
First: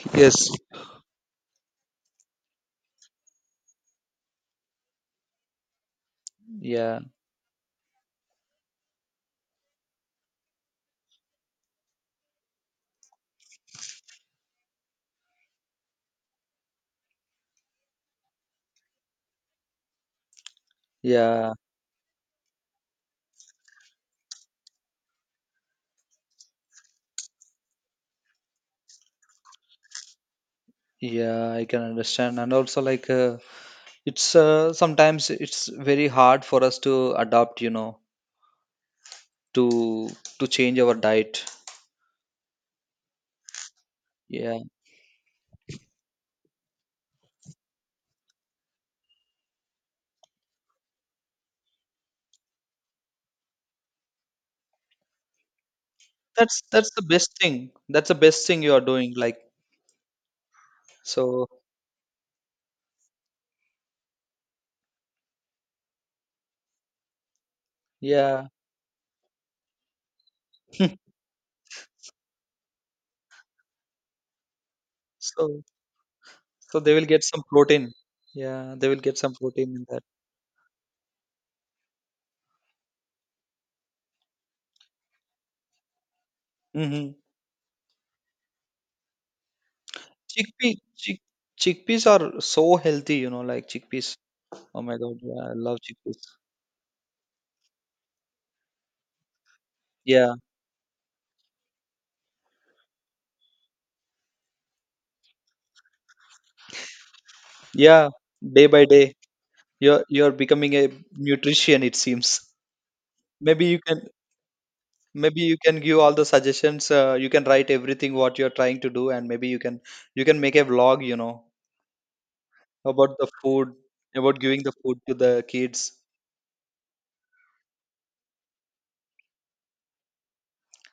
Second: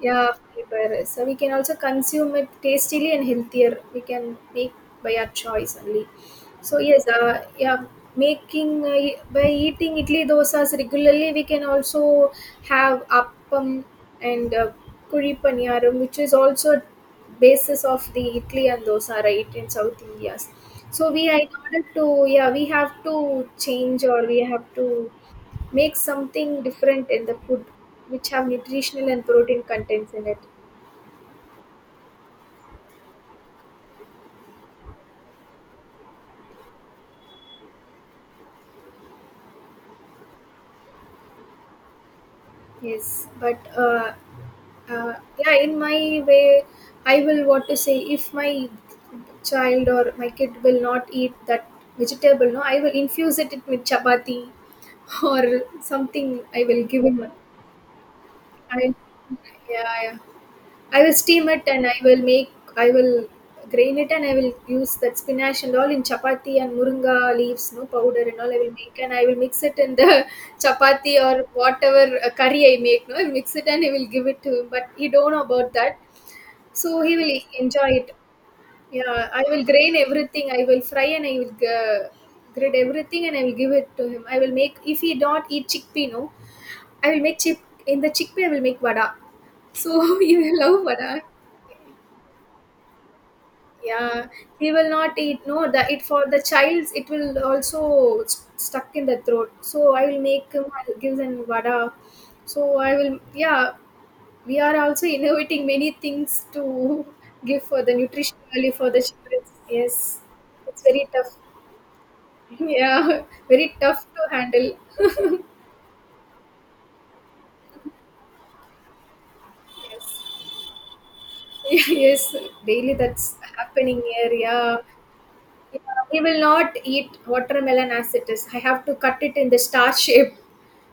[SPEAKER 1] Yeah,
[SPEAKER 2] Yes,
[SPEAKER 1] fiber. So we can also consume it tastily and healthier. We can make by our choice only. So
[SPEAKER 2] yeah,
[SPEAKER 1] yes, uh, yeah, making uh, e, by eating idli dosas regularly, we can also have appam and uh, kuri paniyaram, which is also basis of the idli and dosa, right, in South India. So we, in
[SPEAKER 2] yeah,
[SPEAKER 1] order to, yeah, we have to change, or we have to make something different in the food which have nutritional and protein contents in it.
[SPEAKER 2] yeah. I can understand. And also like uh, it's uh, sometimes it's very hard for us to adapt. You know, to to change our diet.
[SPEAKER 1] Yes, but uh,
[SPEAKER 2] Yeah,
[SPEAKER 1] uh, yeah, in my way I will want to say, if my child or my kid will not eat that vegetable, no, I will infuse it with chapati or something.
[SPEAKER 2] that's
[SPEAKER 1] I will
[SPEAKER 2] that's the
[SPEAKER 1] give him.
[SPEAKER 2] best thing. That's the best thing you are
[SPEAKER 1] I,
[SPEAKER 2] doing. Like—
[SPEAKER 1] yeah, yeah, I will
[SPEAKER 2] So
[SPEAKER 1] steam it and I will make, I will grain it and I will use that spinach and all in chapati, and moringa leaves, no, powder and
[SPEAKER 2] yeah,
[SPEAKER 1] all I will make, and I will mix it in the chapati or whatever uh, curry I make, no, I will mix it and I will give it to him. But he don't know
[SPEAKER 2] so
[SPEAKER 1] about that,
[SPEAKER 2] so they
[SPEAKER 1] so
[SPEAKER 2] will
[SPEAKER 1] he
[SPEAKER 2] get
[SPEAKER 1] will
[SPEAKER 2] some
[SPEAKER 1] enjoy
[SPEAKER 2] protein.
[SPEAKER 1] it.
[SPEAKER 2] Yeah, they will get
[SPEAKER 1] Yeah,
[SPEAKER 2] some
[SPEAKER 1] I will
[SPEAKER 2] protein in
[SPEAKER 1] grain
[SPEAKER 2] that.
[SPEAKER 1] everything. I will fry and I will uh, grate everything and I will give it to him. I will make, if he don't eat chickpea, no, I
[SPEAKER 2] Hmm.
[SPEAKER 1] will make chip in the chickpea. I will make vada. So he will
[SPEAKER 2] Chickpea,
[SPEAKER 1] love
[SPEAKER 2] chick,
[SPEAKER 1] vada.
[SPEAKER 2] chickpeas are so healthy, you know, like chickpeas.
[SPEAKER 1] Yeah, he
[SPEAKER 2] Oh
[SPEAKER 1] will
[SPEAKER 2] my God,
[SPEAKER 1] not
[SPEAKER 2] yeah,
[SPEAKER 1] eat,
[SPEAKER 2] I
[SPEAKER 1] no,
[SPEAKER 2] love
[SPEAKER 1] the it
[SPEAKER 2] chickpeas.
[SPEAKER 1] for the child's it will also s- stuck in the throat, so I will
[SPEAKER 2] Yeah,
[SPEAKER 1] make him. I'll vada, so I will, yeah, we are also innovating many things to give for the
[SPEAKER 2] yeah.
[SPEAKER 1] nutrition
[SPEAKER 2] Day
[SPEAKER 1] value
[SPEAKER 2] by
[SPEAKER 1] for the
[SPEAKER 2] day,
[SPEAKER 1] children.
[SPEAKER 2] you're
[SPEAKER 1] Yes,
[SPEAKER 2] you're becoming
[SPEAKER 1] it's
[SPEAKER 2] a
[SPEAKER 1] very tough.
[SPEAKER 2] nutrition, it seems.
[SPEAKER 1] Yeah,
[SPEAKER 2] Maybe
[SPEAKER 1] very
[SPEAKER 2] you can,
[SPEAKER 1] tough to handle.
[SPEAKER 2] maybe you can give all the suggestions. Uh, you can write everything what you're trying to do, and maybe you can, you
[SPEAKER 1] Yes.
[SPEAKER 2] can make a vlog, you know,
[SPEAKER 1] Yes, daily
[SPEAKER 2] about
[SPEAKER 1] that's
[SPEAKER 2] the food,
[SPEAKER 1] happening here.
[SPEAKER 2] about giving the
[SPEAKER 1] Yeah,
[SPEAKER 2] food to the kids.
[SPEAKER 1] yeah, he will not eat watermelon as it is. I have to cut it in the star shape,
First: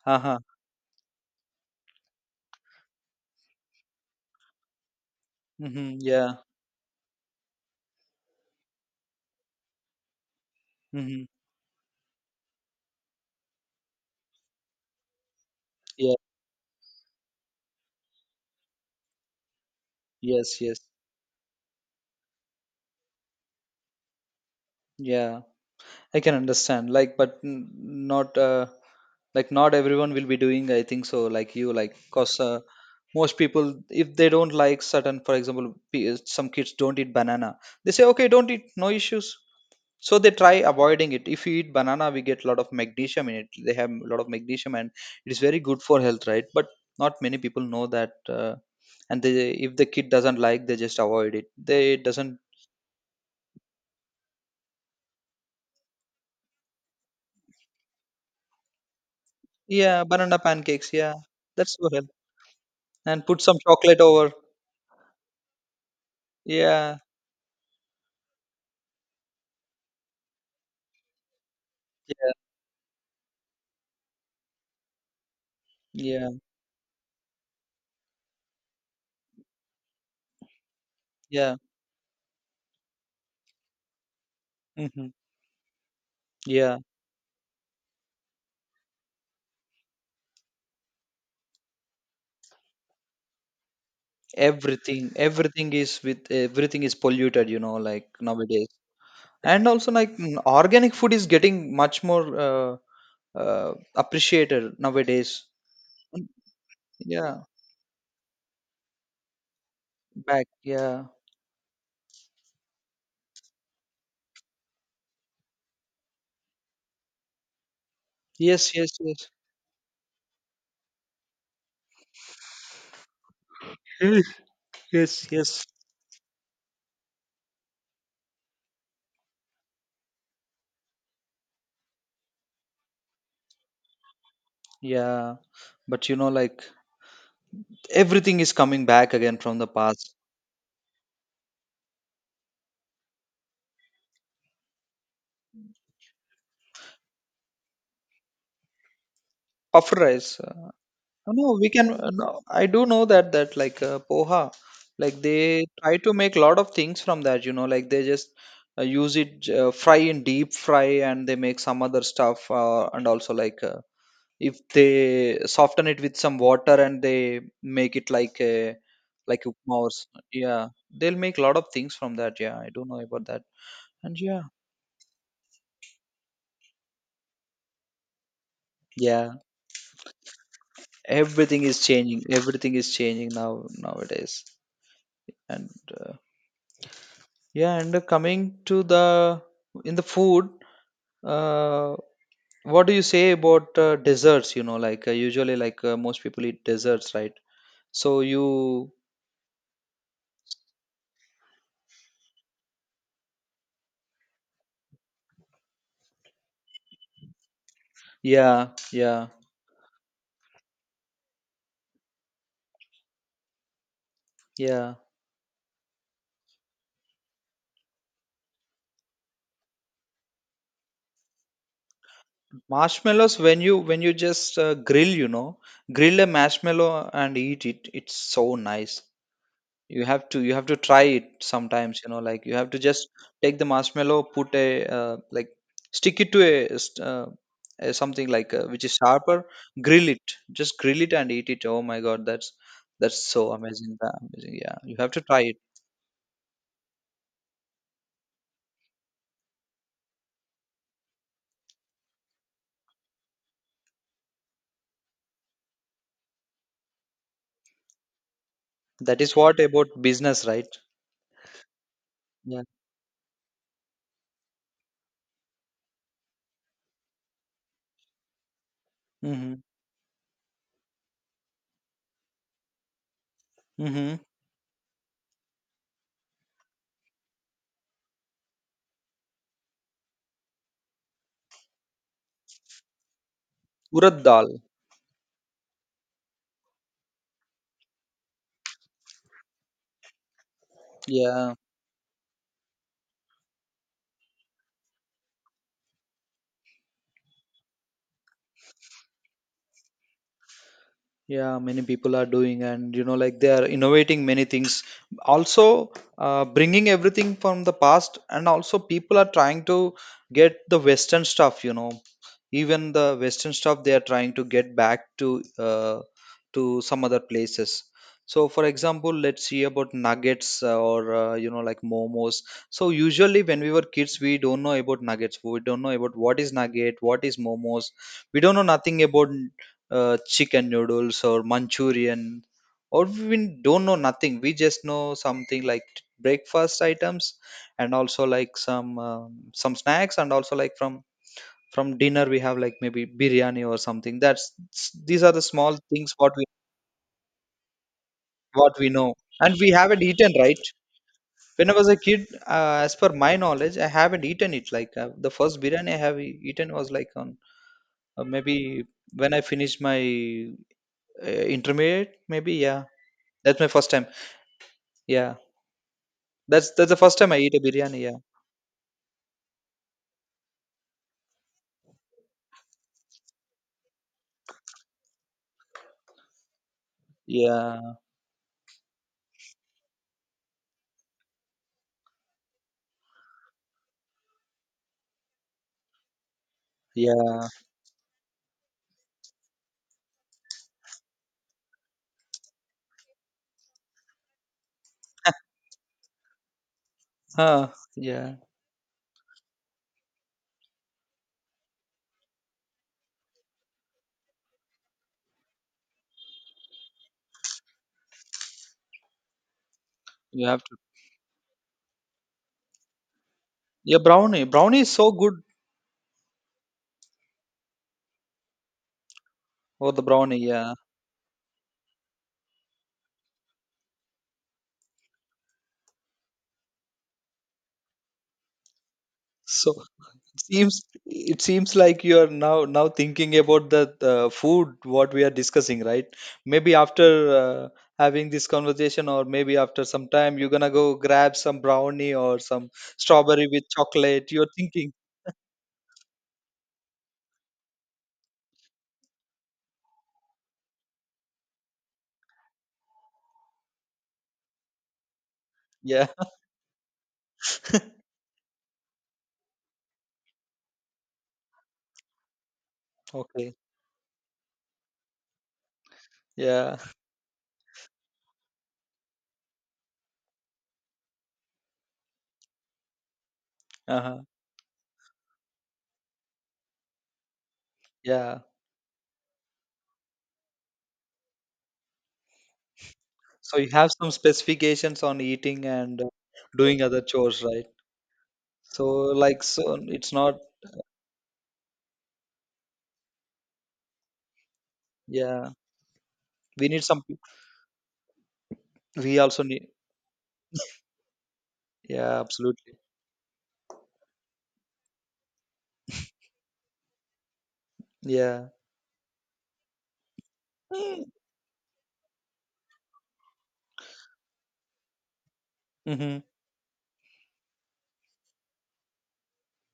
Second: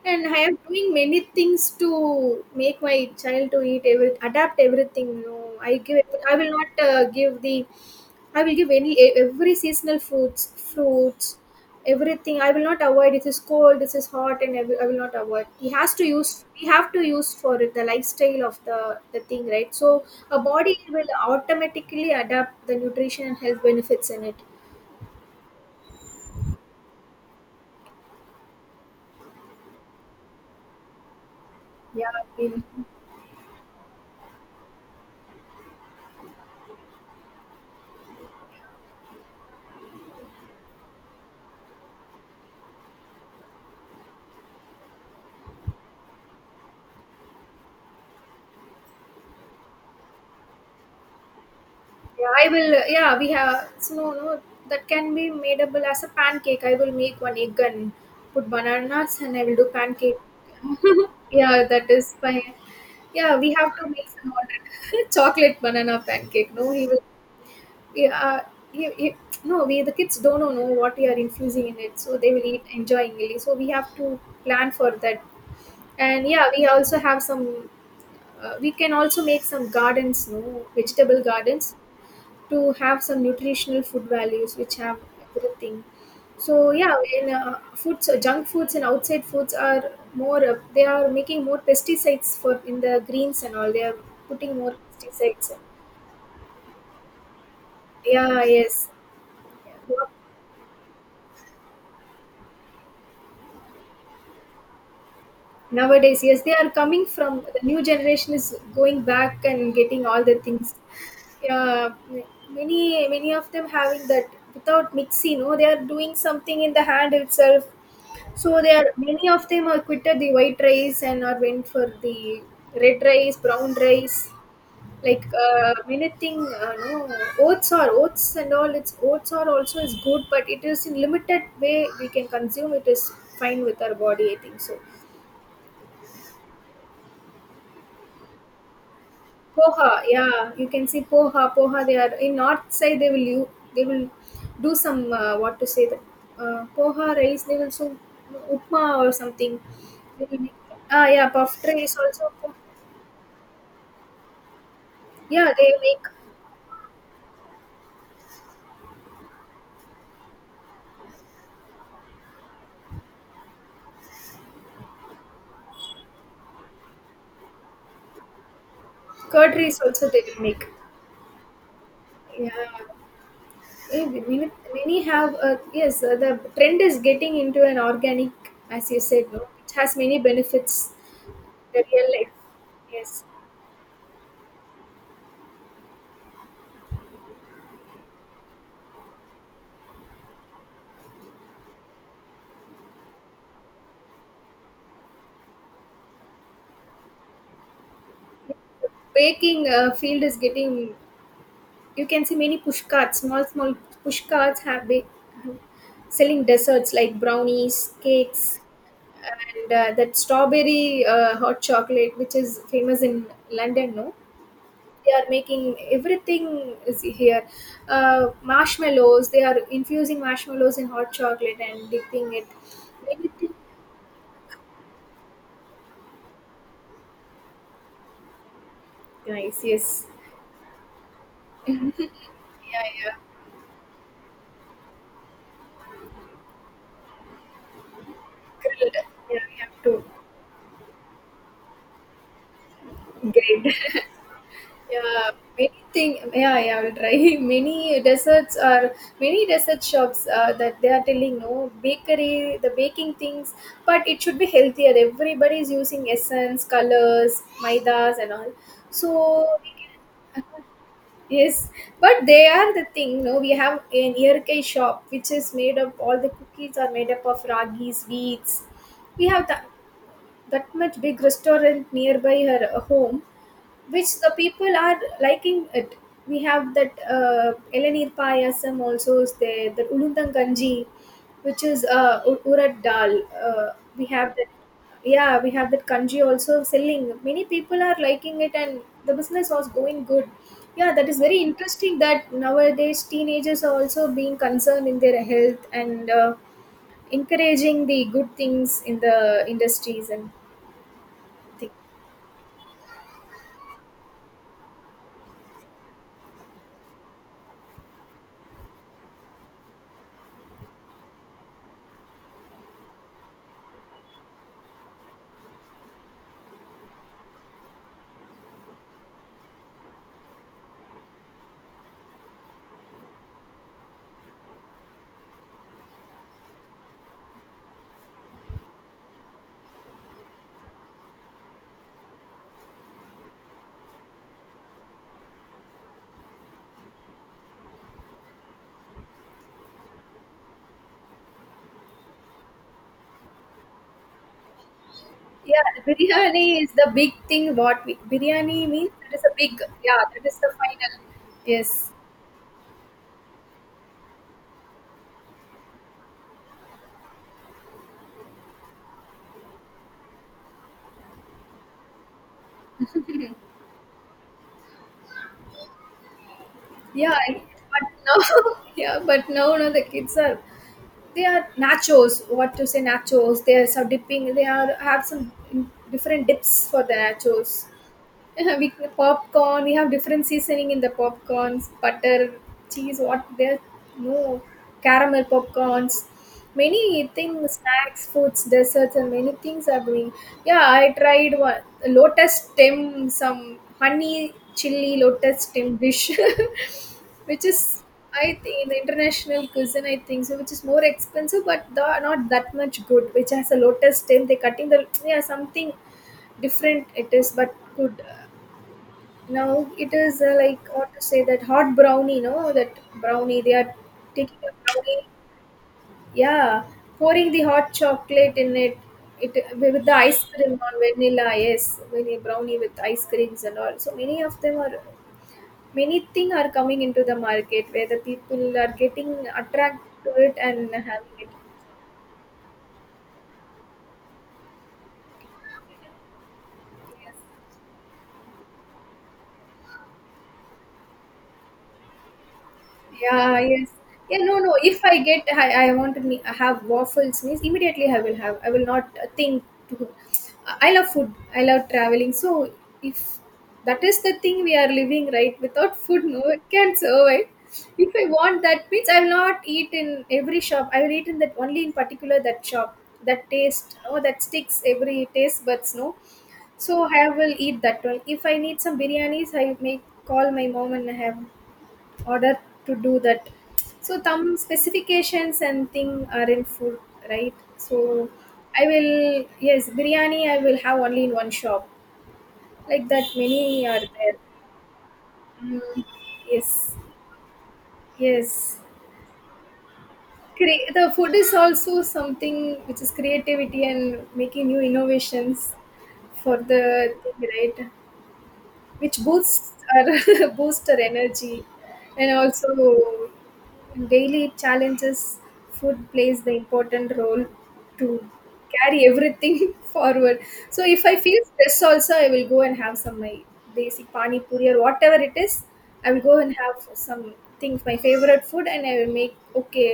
[SPEAKER 1] and I am doing many things to make my child to eat every, adapt everything, you know. I
[SPEAKER 2] Mm-hmm,
[SPEAKER 1] give, I
[SPEAKER 2] yeah.
[SPEAKER 1] will not uh, give the, I will give any e- every seasonal fruits,
[SPEAKER 2] Mm-hmm.
[SPEAKER 1] fruits, everything. I will not avoid this is cold, this is hot, and I will, I will not avoid. He has to
[SPEAKER 2] Yeah.
[SPEAKER 1] use, we have to use for it, the lifestyle of the the thing, right? So a
[SPEAKER 2] Yes.
[SPEAKER 1] body
[SPEAKER 2] Yes.
[SPEAKER 1] will automatically adapt the nutrition and health benefits in it.
[SPEAKER 2] Yeah. I can understand. Like, but n- not uh, like, not everyone will be doing, I think so. Like you, like,
[SPEAKER 1] Yeah,
[SPEAKER 2] cause
[SPEAKER 1] I
[SPEAKER 2] uh,
[SPEAKER 1] mean,
[SPEAKER 2] most people, if they don't like certain, for example, pe- some kids don't eat banana. They say, okay, don't eat, no issues. So they try avoiding it. If you eat banana, we get a lot of magnesium in it. They have a lot of magnesium, and it is very good for health, right? But not many people know that. Uh, and they if the kid doesn't like, they just avoid it, they
[SPEAKER 1] yeah,
[SPEAKER 2] doesn't.
[SPEAKER 1] I will. uh, Yeah, we have. So no, no, that can be madeable as a pancake. I will make one egg and put bananas, and I will do
[SPEAKER 2] Yeah,
[SPEAKER 1] pancake.
[SPEAKER 2] banana pancakes. Yeah,
[SPEAKER 1] Yeah,
[SPEAKER 2] that's so
[SPEAKER 1] that
[SPEAKER 2] healthy.
[SPEAKER 1] is fine.
[SPEAKER 2] And
[SPEAKER 1] Yeah,
[SPEAKER 2] put
[SPEAKER 1] we
[SPEAKER 2] some
[SPEAKER 1] have to
[SPEAKER 2] chocolate
[SPEAKER 1] make
[SPEAKER 2] over.
[SPEAKER 1] some order. Chocolate banana pancake. No, he
[SPEAKER 2] Yeah,
[SPEAKER 1] will. Yeah, he, he, no, we the kids don't know, no, what we are infusing in it, so
[SPEAKER 2] yeah,
[SPEAKER 1] they will eat enjoyingly. So we have to plan for that. And
[SPEAKER 2] yeah,
[SPEAKER 1] yeah, we also have some. Uh, we can also make some gardens, no, vegetable
[SPEAKER 2] yeah.
[SPEAKER 1] gardens to have some nutritional food values which have
[SPEAKER 2] Hmm.
[SPEAKER 1] everything. So
[SPEAKER 2] Yeah,
[SPEAKER 1] yeah, when uh, foods, junk foods and outside foods are more, uh, they are making more pesticides for in the greens and all. They are putting more
[SPEAKER 2] everything,
[SPEAKER 1] pesticides.
[SPEAKER 2] everything is with everything is polluted, you know, like
[SPEAKER 1] Yeah,
[SPEAKER 2] nowadays.
[SPEAKER 1] yes.
[SPEAKER 2] And also, like, mm, organic food is getting much more uh, uh, appreciated nowadays.
[SPEAKER 1] Nowadays,
[SPEAKER 2] Mm.
[SPEAKER 1] yes, they are coming
[SPEAKER 2] Yeah,
[SPEAKER 1] from the new generation is going back and getting all the
[SPEAKER 2] back.
[SPEAKER 1] things.
[SPEAKER 2] Yeah.
[SPEAKER 1] Yeah, many many of them having that without mixing. No, they are doing something in the hand itself. So
[SPEAKER 2] Yes,
[SPEAKER 1] there
[SPEAKER 2] yes,
[SPEAKER 1] many
[SPEAKER 2] yes.
[SPEAKER 1] of them are quitted the white rice and are went for the red rice, brown
[SPEAKER 2] Yes,
[SPEAKER 1] rice. Like
[SPEAKER 2] yes, yes.
[SPEAKER 1] uh, many thing, uh, no, oats are, oats and all. It's oats are also is good, but it is in limited way we can consume. It is fine with our body, I think so.
[SPEAKER 2] Yeah, but you know, like everything is coming back again from the
[SPEAKER 1] Poha,
[SPEAKER 2] past.
[SPEAKER 1] yeah, you can see poha, poha. They are in north side. They will you they will do some uh, what to say that uh, poha rice. They will so upma or something.
[SPEAKER 2] Puff
[SPEAKER 1] They
[SPEAKER 2] rice.
[SPEAKER 1] will make-
[SPEAKER 2] uh,
[SPEAKER 1] Ah, yeah,
[SPEAKER 2] No, no,
[SPEAKER 1] puffed
[SPEAKER 2] we can.
[SPEAKER 1] rice
[SPEAKER 2] uh,
[SPEAKER 1] also.
[SPEAKER 2] No, I do know that that like uh, poha, like
[SPEAKER 1] Yeah,
[SPEAKER 2] they
[SPEAKER 1] they
[SPEAKER 2] try
[SPEAKER 1] make
[SPEAKER 2] to make a lot of things from that. You know, like they just uh, use it, j- uh, fry in deep fry, and they make some other stuff. Uh, and also like uh, if they soften it with some water and they make it like a like upma
[SPEAKER 1] curtains
[SPEAKER 2] or s-
[SPEAKER 1] also they make.
[SPEAKER 2] yeah, they'll make a lot of things from that. Yeah,
[SPEAKER 1] Yeah.
[SPEAKER 2] I don't know about that.
[SPEAKER 1] Eh,
[SPEAKER 2] And yeah,
[SPEAKER 1] Many, many have uh, yes, uh, the trend is getting into an organic, as you said,
[SPEAKER 2] yeah,
[SPEAKER 1] no, it has many benefits,
[SPEAKER 2] everything is
[SPEAKER 1] the real
[SPEAKER 2] changing.
[SPEAKER 1] life.
[SPEAKER 2] Everything is
[SPEAKER 1] Yes,
[SPEAKER 2] changing now nowadays, and. Uh, Yeah, and uh, coming to the in the food, uh, what do you say about uh, desserts? You know, like, uh, usually, like, uh, most people eat desserts, right? So you,
[SPEAKER 1] baking uh, field is getting, you can see many push carts, small small push carts have been selling desserts like brownies, cakes,
[SPEAKER 2] yeah, yeah,
[SPEAKER 1] and uh, that strawberry uh, hot chocolate which is famous in London, no,
[SPEAKER 2] yeah.
[SPEAKER 1] they are making everything is here. Uh, marshmallows, they are infusing marshmallows in hot chocolate and dipping it,
[SPEAKER 2] Marshmallows
[SPEAKER 1] everything.
[SPEAKER 2] when you when you just uh, grill, you know, grill a marshmallow and eat it. It's so nice.
[SPEAKER 1] Nice,
[SPEAKER 2] You
[SPEAKER 1] yes.
[SPEAKER 2] have to, you have to try it sometimes, you know, like you have to
[SPEAKER 1] Yeah,
[SPEAKER 2] just
[SPEAKER 1] yeah,
[SPEAKER 2] take the marshmallow, put a uh, like, stick it to a, s- uh, a something like uh which
[SPEAKER 1] grilled,
[SPEAKER 2] is sharper,
[SPEAKER 1] yeah, we have to
[SPEAKER 2] grill it, just grill it and eat it. Oh my god, that's that's so
[SPEAKER 1] grade.
[SPEAKER 2] amazing. That amazing, yeah, you have to
[SPEAKER 1] Yeah,
[SPEAKER 2] try it.
[SPEAKER 1] many thing, yeah, yeah, I'll try. Many desserts are, many dessert shops uh, that they are telling, no, bakery, the baking things, but it should be healthier. Everybody is using essence colors, maidas and all,
[SPEAKER 2] That is
[SPEAKER 1] so
[SPEAKER 2] what
[SPEAKER 1] we can.
[SPEAKER 2] about business, right?
[SPEAKER 1] Yes, but they
[SPEAKER 2] Yeah.
[SPEAKER 1] are the thing. No, we have an Yerkai shop which is made up. All the cookies are made up of ragis, wheats. We have
[SPEAKER 2] Mm-hmm.
[SPEAKER 1] that, that much big restaurant nearby her uh, home which
[SPEAKER 2] Mm-hmm.
[SPEAKER 1] the people are liking it. We have that uh, Elanir Payasam also is there, that Ulundang Ganji, which is uh, u- Urad Dal. Uh, we
[SPEAKER 2] Urad
[SPEAKER 1] have that,
[SPEAKER 2] dal.
[SPEAKER 1] yeah, we have that kanji also selling. Many people are liking it and the business was going good. Yeah, that is very
[SPEAKER 2] Yeah,
[SPEAKER 1] interesting that nowadays teenagers are also being concerned in their health and uh, encouraging the good things in the industries and
[SPEAKER 2] yeah,
[SPEAKER 1] things.
[SPEAKER 2] many people are doing, and you know, like they are innovating many things also. Uh, bringing everything from the past, and also people are trying to get the western stuff, you know. Even the western stuff they are trying to get back to uh, to some other places. So for example, let's see about nuggets, uh, or, uh, you know, like momos. So usually when we were kids, we don't know about nuggets, we don't know about what is nugget, what is momos, we don't know nothing about uh, chicken noodles or Manchurian, or we don't know nothing. We just know something like breakfast items, and also like some um, some snacks, and also like from from dinner we have like maybe biryani or something. That's these are the
[SPEAKER 1] Yeah,
[SPEAKER 2] small things what we
[SPEAKER 1] biryani is the big thing. What we, biryani
[SPEAKER 2] what we
[SPEAKER 1] means
[SPEAKER 2] know,
[SPEAKER 1] that is a
[SPEAKER 2] and
[SPEAKER 1] big.
[SPEAKER 2] we haven't
[SPEAKER 1] Yeah, that
[SPEAKER 2] eaten,
[SPEAKER 1] is the
[SPEAKER 2] right.
[SPEAKER 1] final.
[SPEAKER 2] When I was
[SPEAKER 1] Yes.
[SPEAKER 2] a kid, uh, as per my knowledge, I haven't eaten it. Like uh, the first biryani I have e- eaten was like on uh, maybe when I finished my uh, intermediate, maybe, yeah. That's my first time. Yeah. That's that's the
[SPEAKER 1] Yeah,
[SPEAKER 2] first time I
[SPEAKER 1] I-
[SPEAKER 2] eat a
[SPEAKER 1] but
[SPEAKER 2] biryani. Yeah.
[SPEAKER 1] now, yeah, but now, no, the kids are, they are nachos. What to say, nachos? They are some dipping. They are have some different dips for the nachos.
[SPEAKER 2] Yeah.
[SPEAKER 1] We popcorn. We have different seasoning in the popcorns, butter, cheese. What there? No, caramel popcorns. Many
[SPEAKER 2] Yeah.
[SPEAKER 1] things, snacks, foods, desserts, and many things are doing. Yeah, I tried one lotus stem, some honey chili lotus stem dish, which
[SPEAKER 2] Huh.
[SPEAKER 1] is,
[SPEAKER 2] Yeah.
[SPEAKER 1] I think, in international cuisine, I think so, which is more expensive, but the, not that much good. Which has a lotus stem. They cutting the, yeah, something different. It is, but good. Now it is uh,
[SPEAKER 2] You have
[SPEAKER 1] like
[SPEAKER 2] to.
[SPEAKER 1] what to say that hot brownie, no? That brownie they are
[SPEAKER 2] Yeah,
[SPEAKER 1] taking
[SPEAKER 2] brownie.
[SPEAKER 1] a
[SPEAKER 2] Brownie is
[SPEAKER 1] brownie,
[SPEAKER 2] so good.
[SPEAKER 1] yeah, pouring the hot chocolate in it, it with
[SPEAKER 2] Oh,
[SPEAKER 1] the
[SPEAKER 2] the
[SPEAKER 1] ice
[SPEAKER 2] brownie.
[SPEAKER 1] cream
[SPEAKER 2] Yeah.
[SPEAKER 1] on vanilla, yes, vanilla brownie with ice creams and all. So many of them are, many thing are coming into the market where the people are getting
[SPEAKER 2] So
[SPEAKER 1] attracted to it
[SPEAKER 2] it
[SPEAKER 1] and
[SPEAKER 2] seems,
[SPEAKER 1] having it.
[SPEAKER 2] it seems like you are now now thinking about the, the food what we are discussing, right? Maybe after uh, having this conversation, or maybe after some time, you're gonna go grab some brownie or some
[SPEAKER 1] Yeah,
[SPEAKER 2] strawberry with
[SPEAKER 1] yes. Yeah,
[SPEAKER 2] chocolate.
[SPEAKER 1] no,
[SPEAKER 2] You're
[SPEAKER 1] no. If
[SPEAKER 2] thinking.
[SPEAKER 1] I get, I, I want to me- have waffles, means immediately I will have. I will not uh, think. To, I love food. I love traveling. So if that is the thing we are living, right? Without food,
[SPEAKER 2] Yeah.
[SPEAKER 1] no one can survive. If I want that, means I will not eat in every shop. I will eat in that only in particular that shop. That
[SPEAKER 2] Okay.
[SPEAKER 1] taste, oh, that sticks every taste buds, no. So
[SPEAKER 2] Yeah.
[SPEAKER 1] I will eat that one. If I need some biryanis, I may call my mom and I have order to do that, so
[SPEAKER 2] Uh-huh.
[SPEAKER 1] some specifications and thing are in food, right? So
[SPEAKER 2] Yeah.
[SPEAKER 1] I will, yes, biryani I will have only in one shop, like that
[SPEAKER 2] So
[SPEAKER 1] many
[SPEAKER 2] you
[SPEAKER 1] are
[SPEAKER 2] have some
[SPEAKER 1] there.
[SPEAKER 2] specifications on eating
[SPEAKER 1] Mm,
[SPEAKER 2] and, uh,
[SPEAKER 1] yes,
[SPEAKER 2] doing other chores, right?
[SPEAKER 1] yes.
[SPEAKER 2] So like, so it's not
[SPEAKER 1] Cre- the food is also something which is creativity and making new
[SPEAKER 2] yeah.
[SPEAKER 1] innovations for the
[SPEAKER 2] We need some pe-
[SPEAKER 1] thing, right, which
[SPEAKER 2] we also
[SPEAKER 1] boosts
[SPEAKER 2] need,
[SPEAKER 1] our boost our energy, and
[SPEAKER 2] yeah,
[SPEAKER 1] also
[SPEAKER 2] absolutely.
[SPEAKER 1] daily challenges, food plays the important role to
[SPEAKER 2] Yeah.
[SPEAKER 1] carry everything forward. So if I feel stress also, I will go and have some my desi pani puri or whatever it is, I will go
[SPEAKER 2] Mm-hmm.
[SPEAKER 1] and have some things, my favorite food, and I will make okay,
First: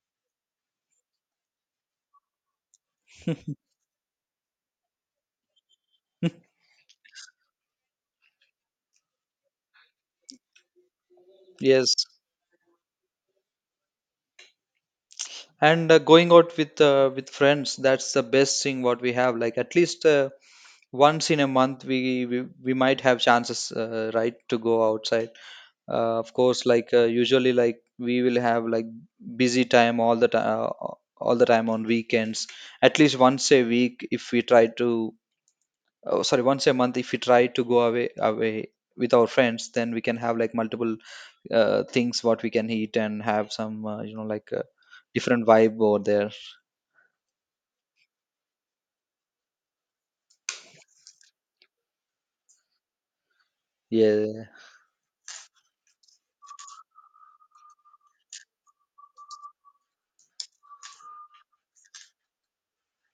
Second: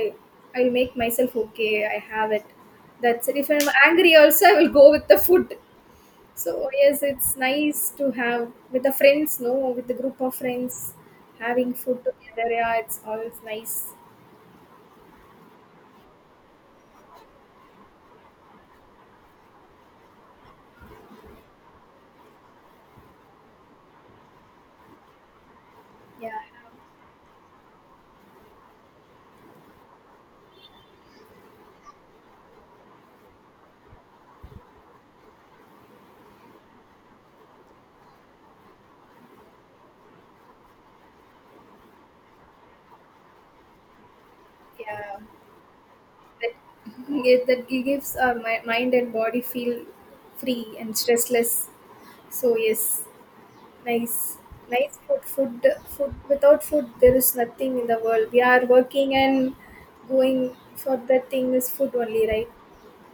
[SPEAKER 1] I will make myself okay, I have it, that's it. If I'm angry also, I will go with the food. So yes, it's nice to have with the friends, no, with the group of friends, having
[SPEAKER 2] Yes.
[SPEAKER 1] food together. Yeah, it's always nice.
[SPEAKER 2] And uh, going out with uh, with friends, that's the best thing what we have. Like at least uh, once in a month we we, we might have chances uh, right, to go outside. Uh, of
[SPEAKER 1] Yeah,
[SPEAKER 2] course, like uh, usually like we will have like busy time all the time, all the time on weekends. At least once a week if we try to, oh, sorry, once a month if we try to go away away with our friends, then we can have like multiple uh, things what we can eat and have some, uh, you know, like, uh,
[SPEAKER 1] yeah.
[SPEAKER 2] different vibe over there.
[SPEAKER 1] That, yeah, that gives our mi- mind and body feel free and stressless. So yes, nice,
[SPEAKER 2] Yeah,
[SPEAKER 1] nice food. Food, food. Without food, there is nothing in the world. We are working and going for that thing is food only, right?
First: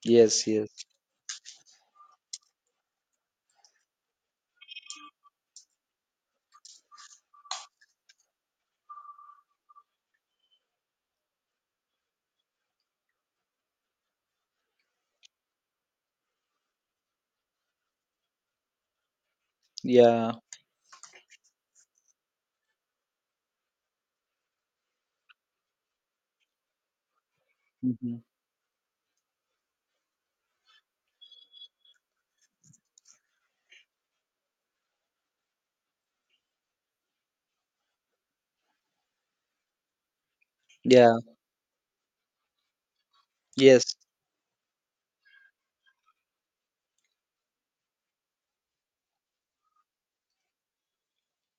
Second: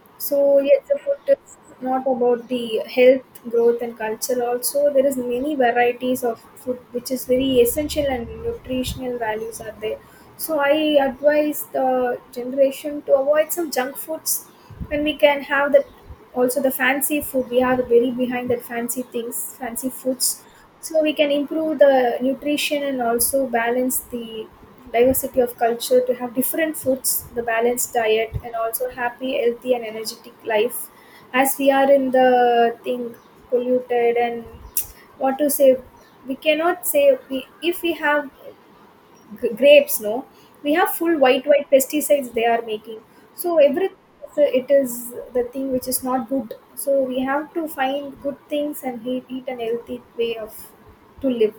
[SPEAKER 2] yes,
[SPEAKER 1] So yes,
[SPEAKER 2] yes,
[SPEAKER 1] the food is not about the health, growth, and culture. Also, there is many varieties of food, which is very essential and nutritional values are there. So I advise the generation to avoid some junk foods when we can have that, also the fancy food. We are very behind that fancy things, fancy
[SPEAKER 2] yeah.
[SPEAKER 1] foods. So we can improve the nutrition and also balance the diversity of culture to have different foods, the balanced
[SPEAKER 2] Hmm.
[SPEAKER 1] diet and also happy, healthy and energetic life. As we are in the thing polluted and what to say, we cannot say we, if we have g- grapes, no, we have full
[SPEAKER 2] Yeah,
[SPEAKER 1] white white pesticides they are making, so every,
[SPEAKER 2] yes.
[SPEAKER 1] so it is the thing which is not good, so we have to find good things and eat, eat an healthy way of to live.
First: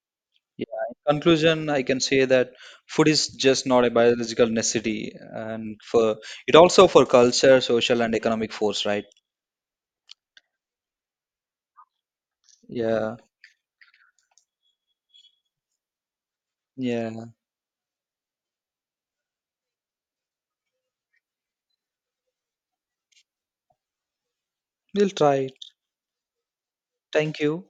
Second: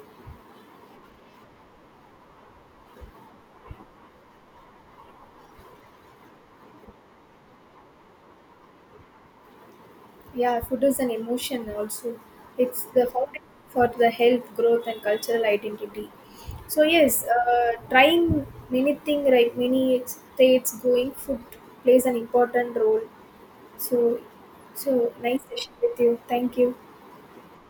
[SPEAKER 2] Yeah, in conclusion, I can say that food is just not a biological necessity, and for it also for culture, social, and economic force, right?
[SPEAKER 1] Yeah, food is an emotion also. It's the
[SPEAKER 2] Yeah,
[SPEAKER 1] fountain for the health growth and cultural identity. So
[SPEAKER 2] yeah.
[SPEAKER 1] yes, uh, trying many thing, right, many states going, food plays an important role. So,
[SPEAKER 2] We'll
[SPEAKER 1] so
[SPEAKER 2] try
[SPEAKER 1] nice
[SPEAKER 2] it.
[SPEAKER 1] session with you. Thank you.
[SPEAKER 2] Thank you.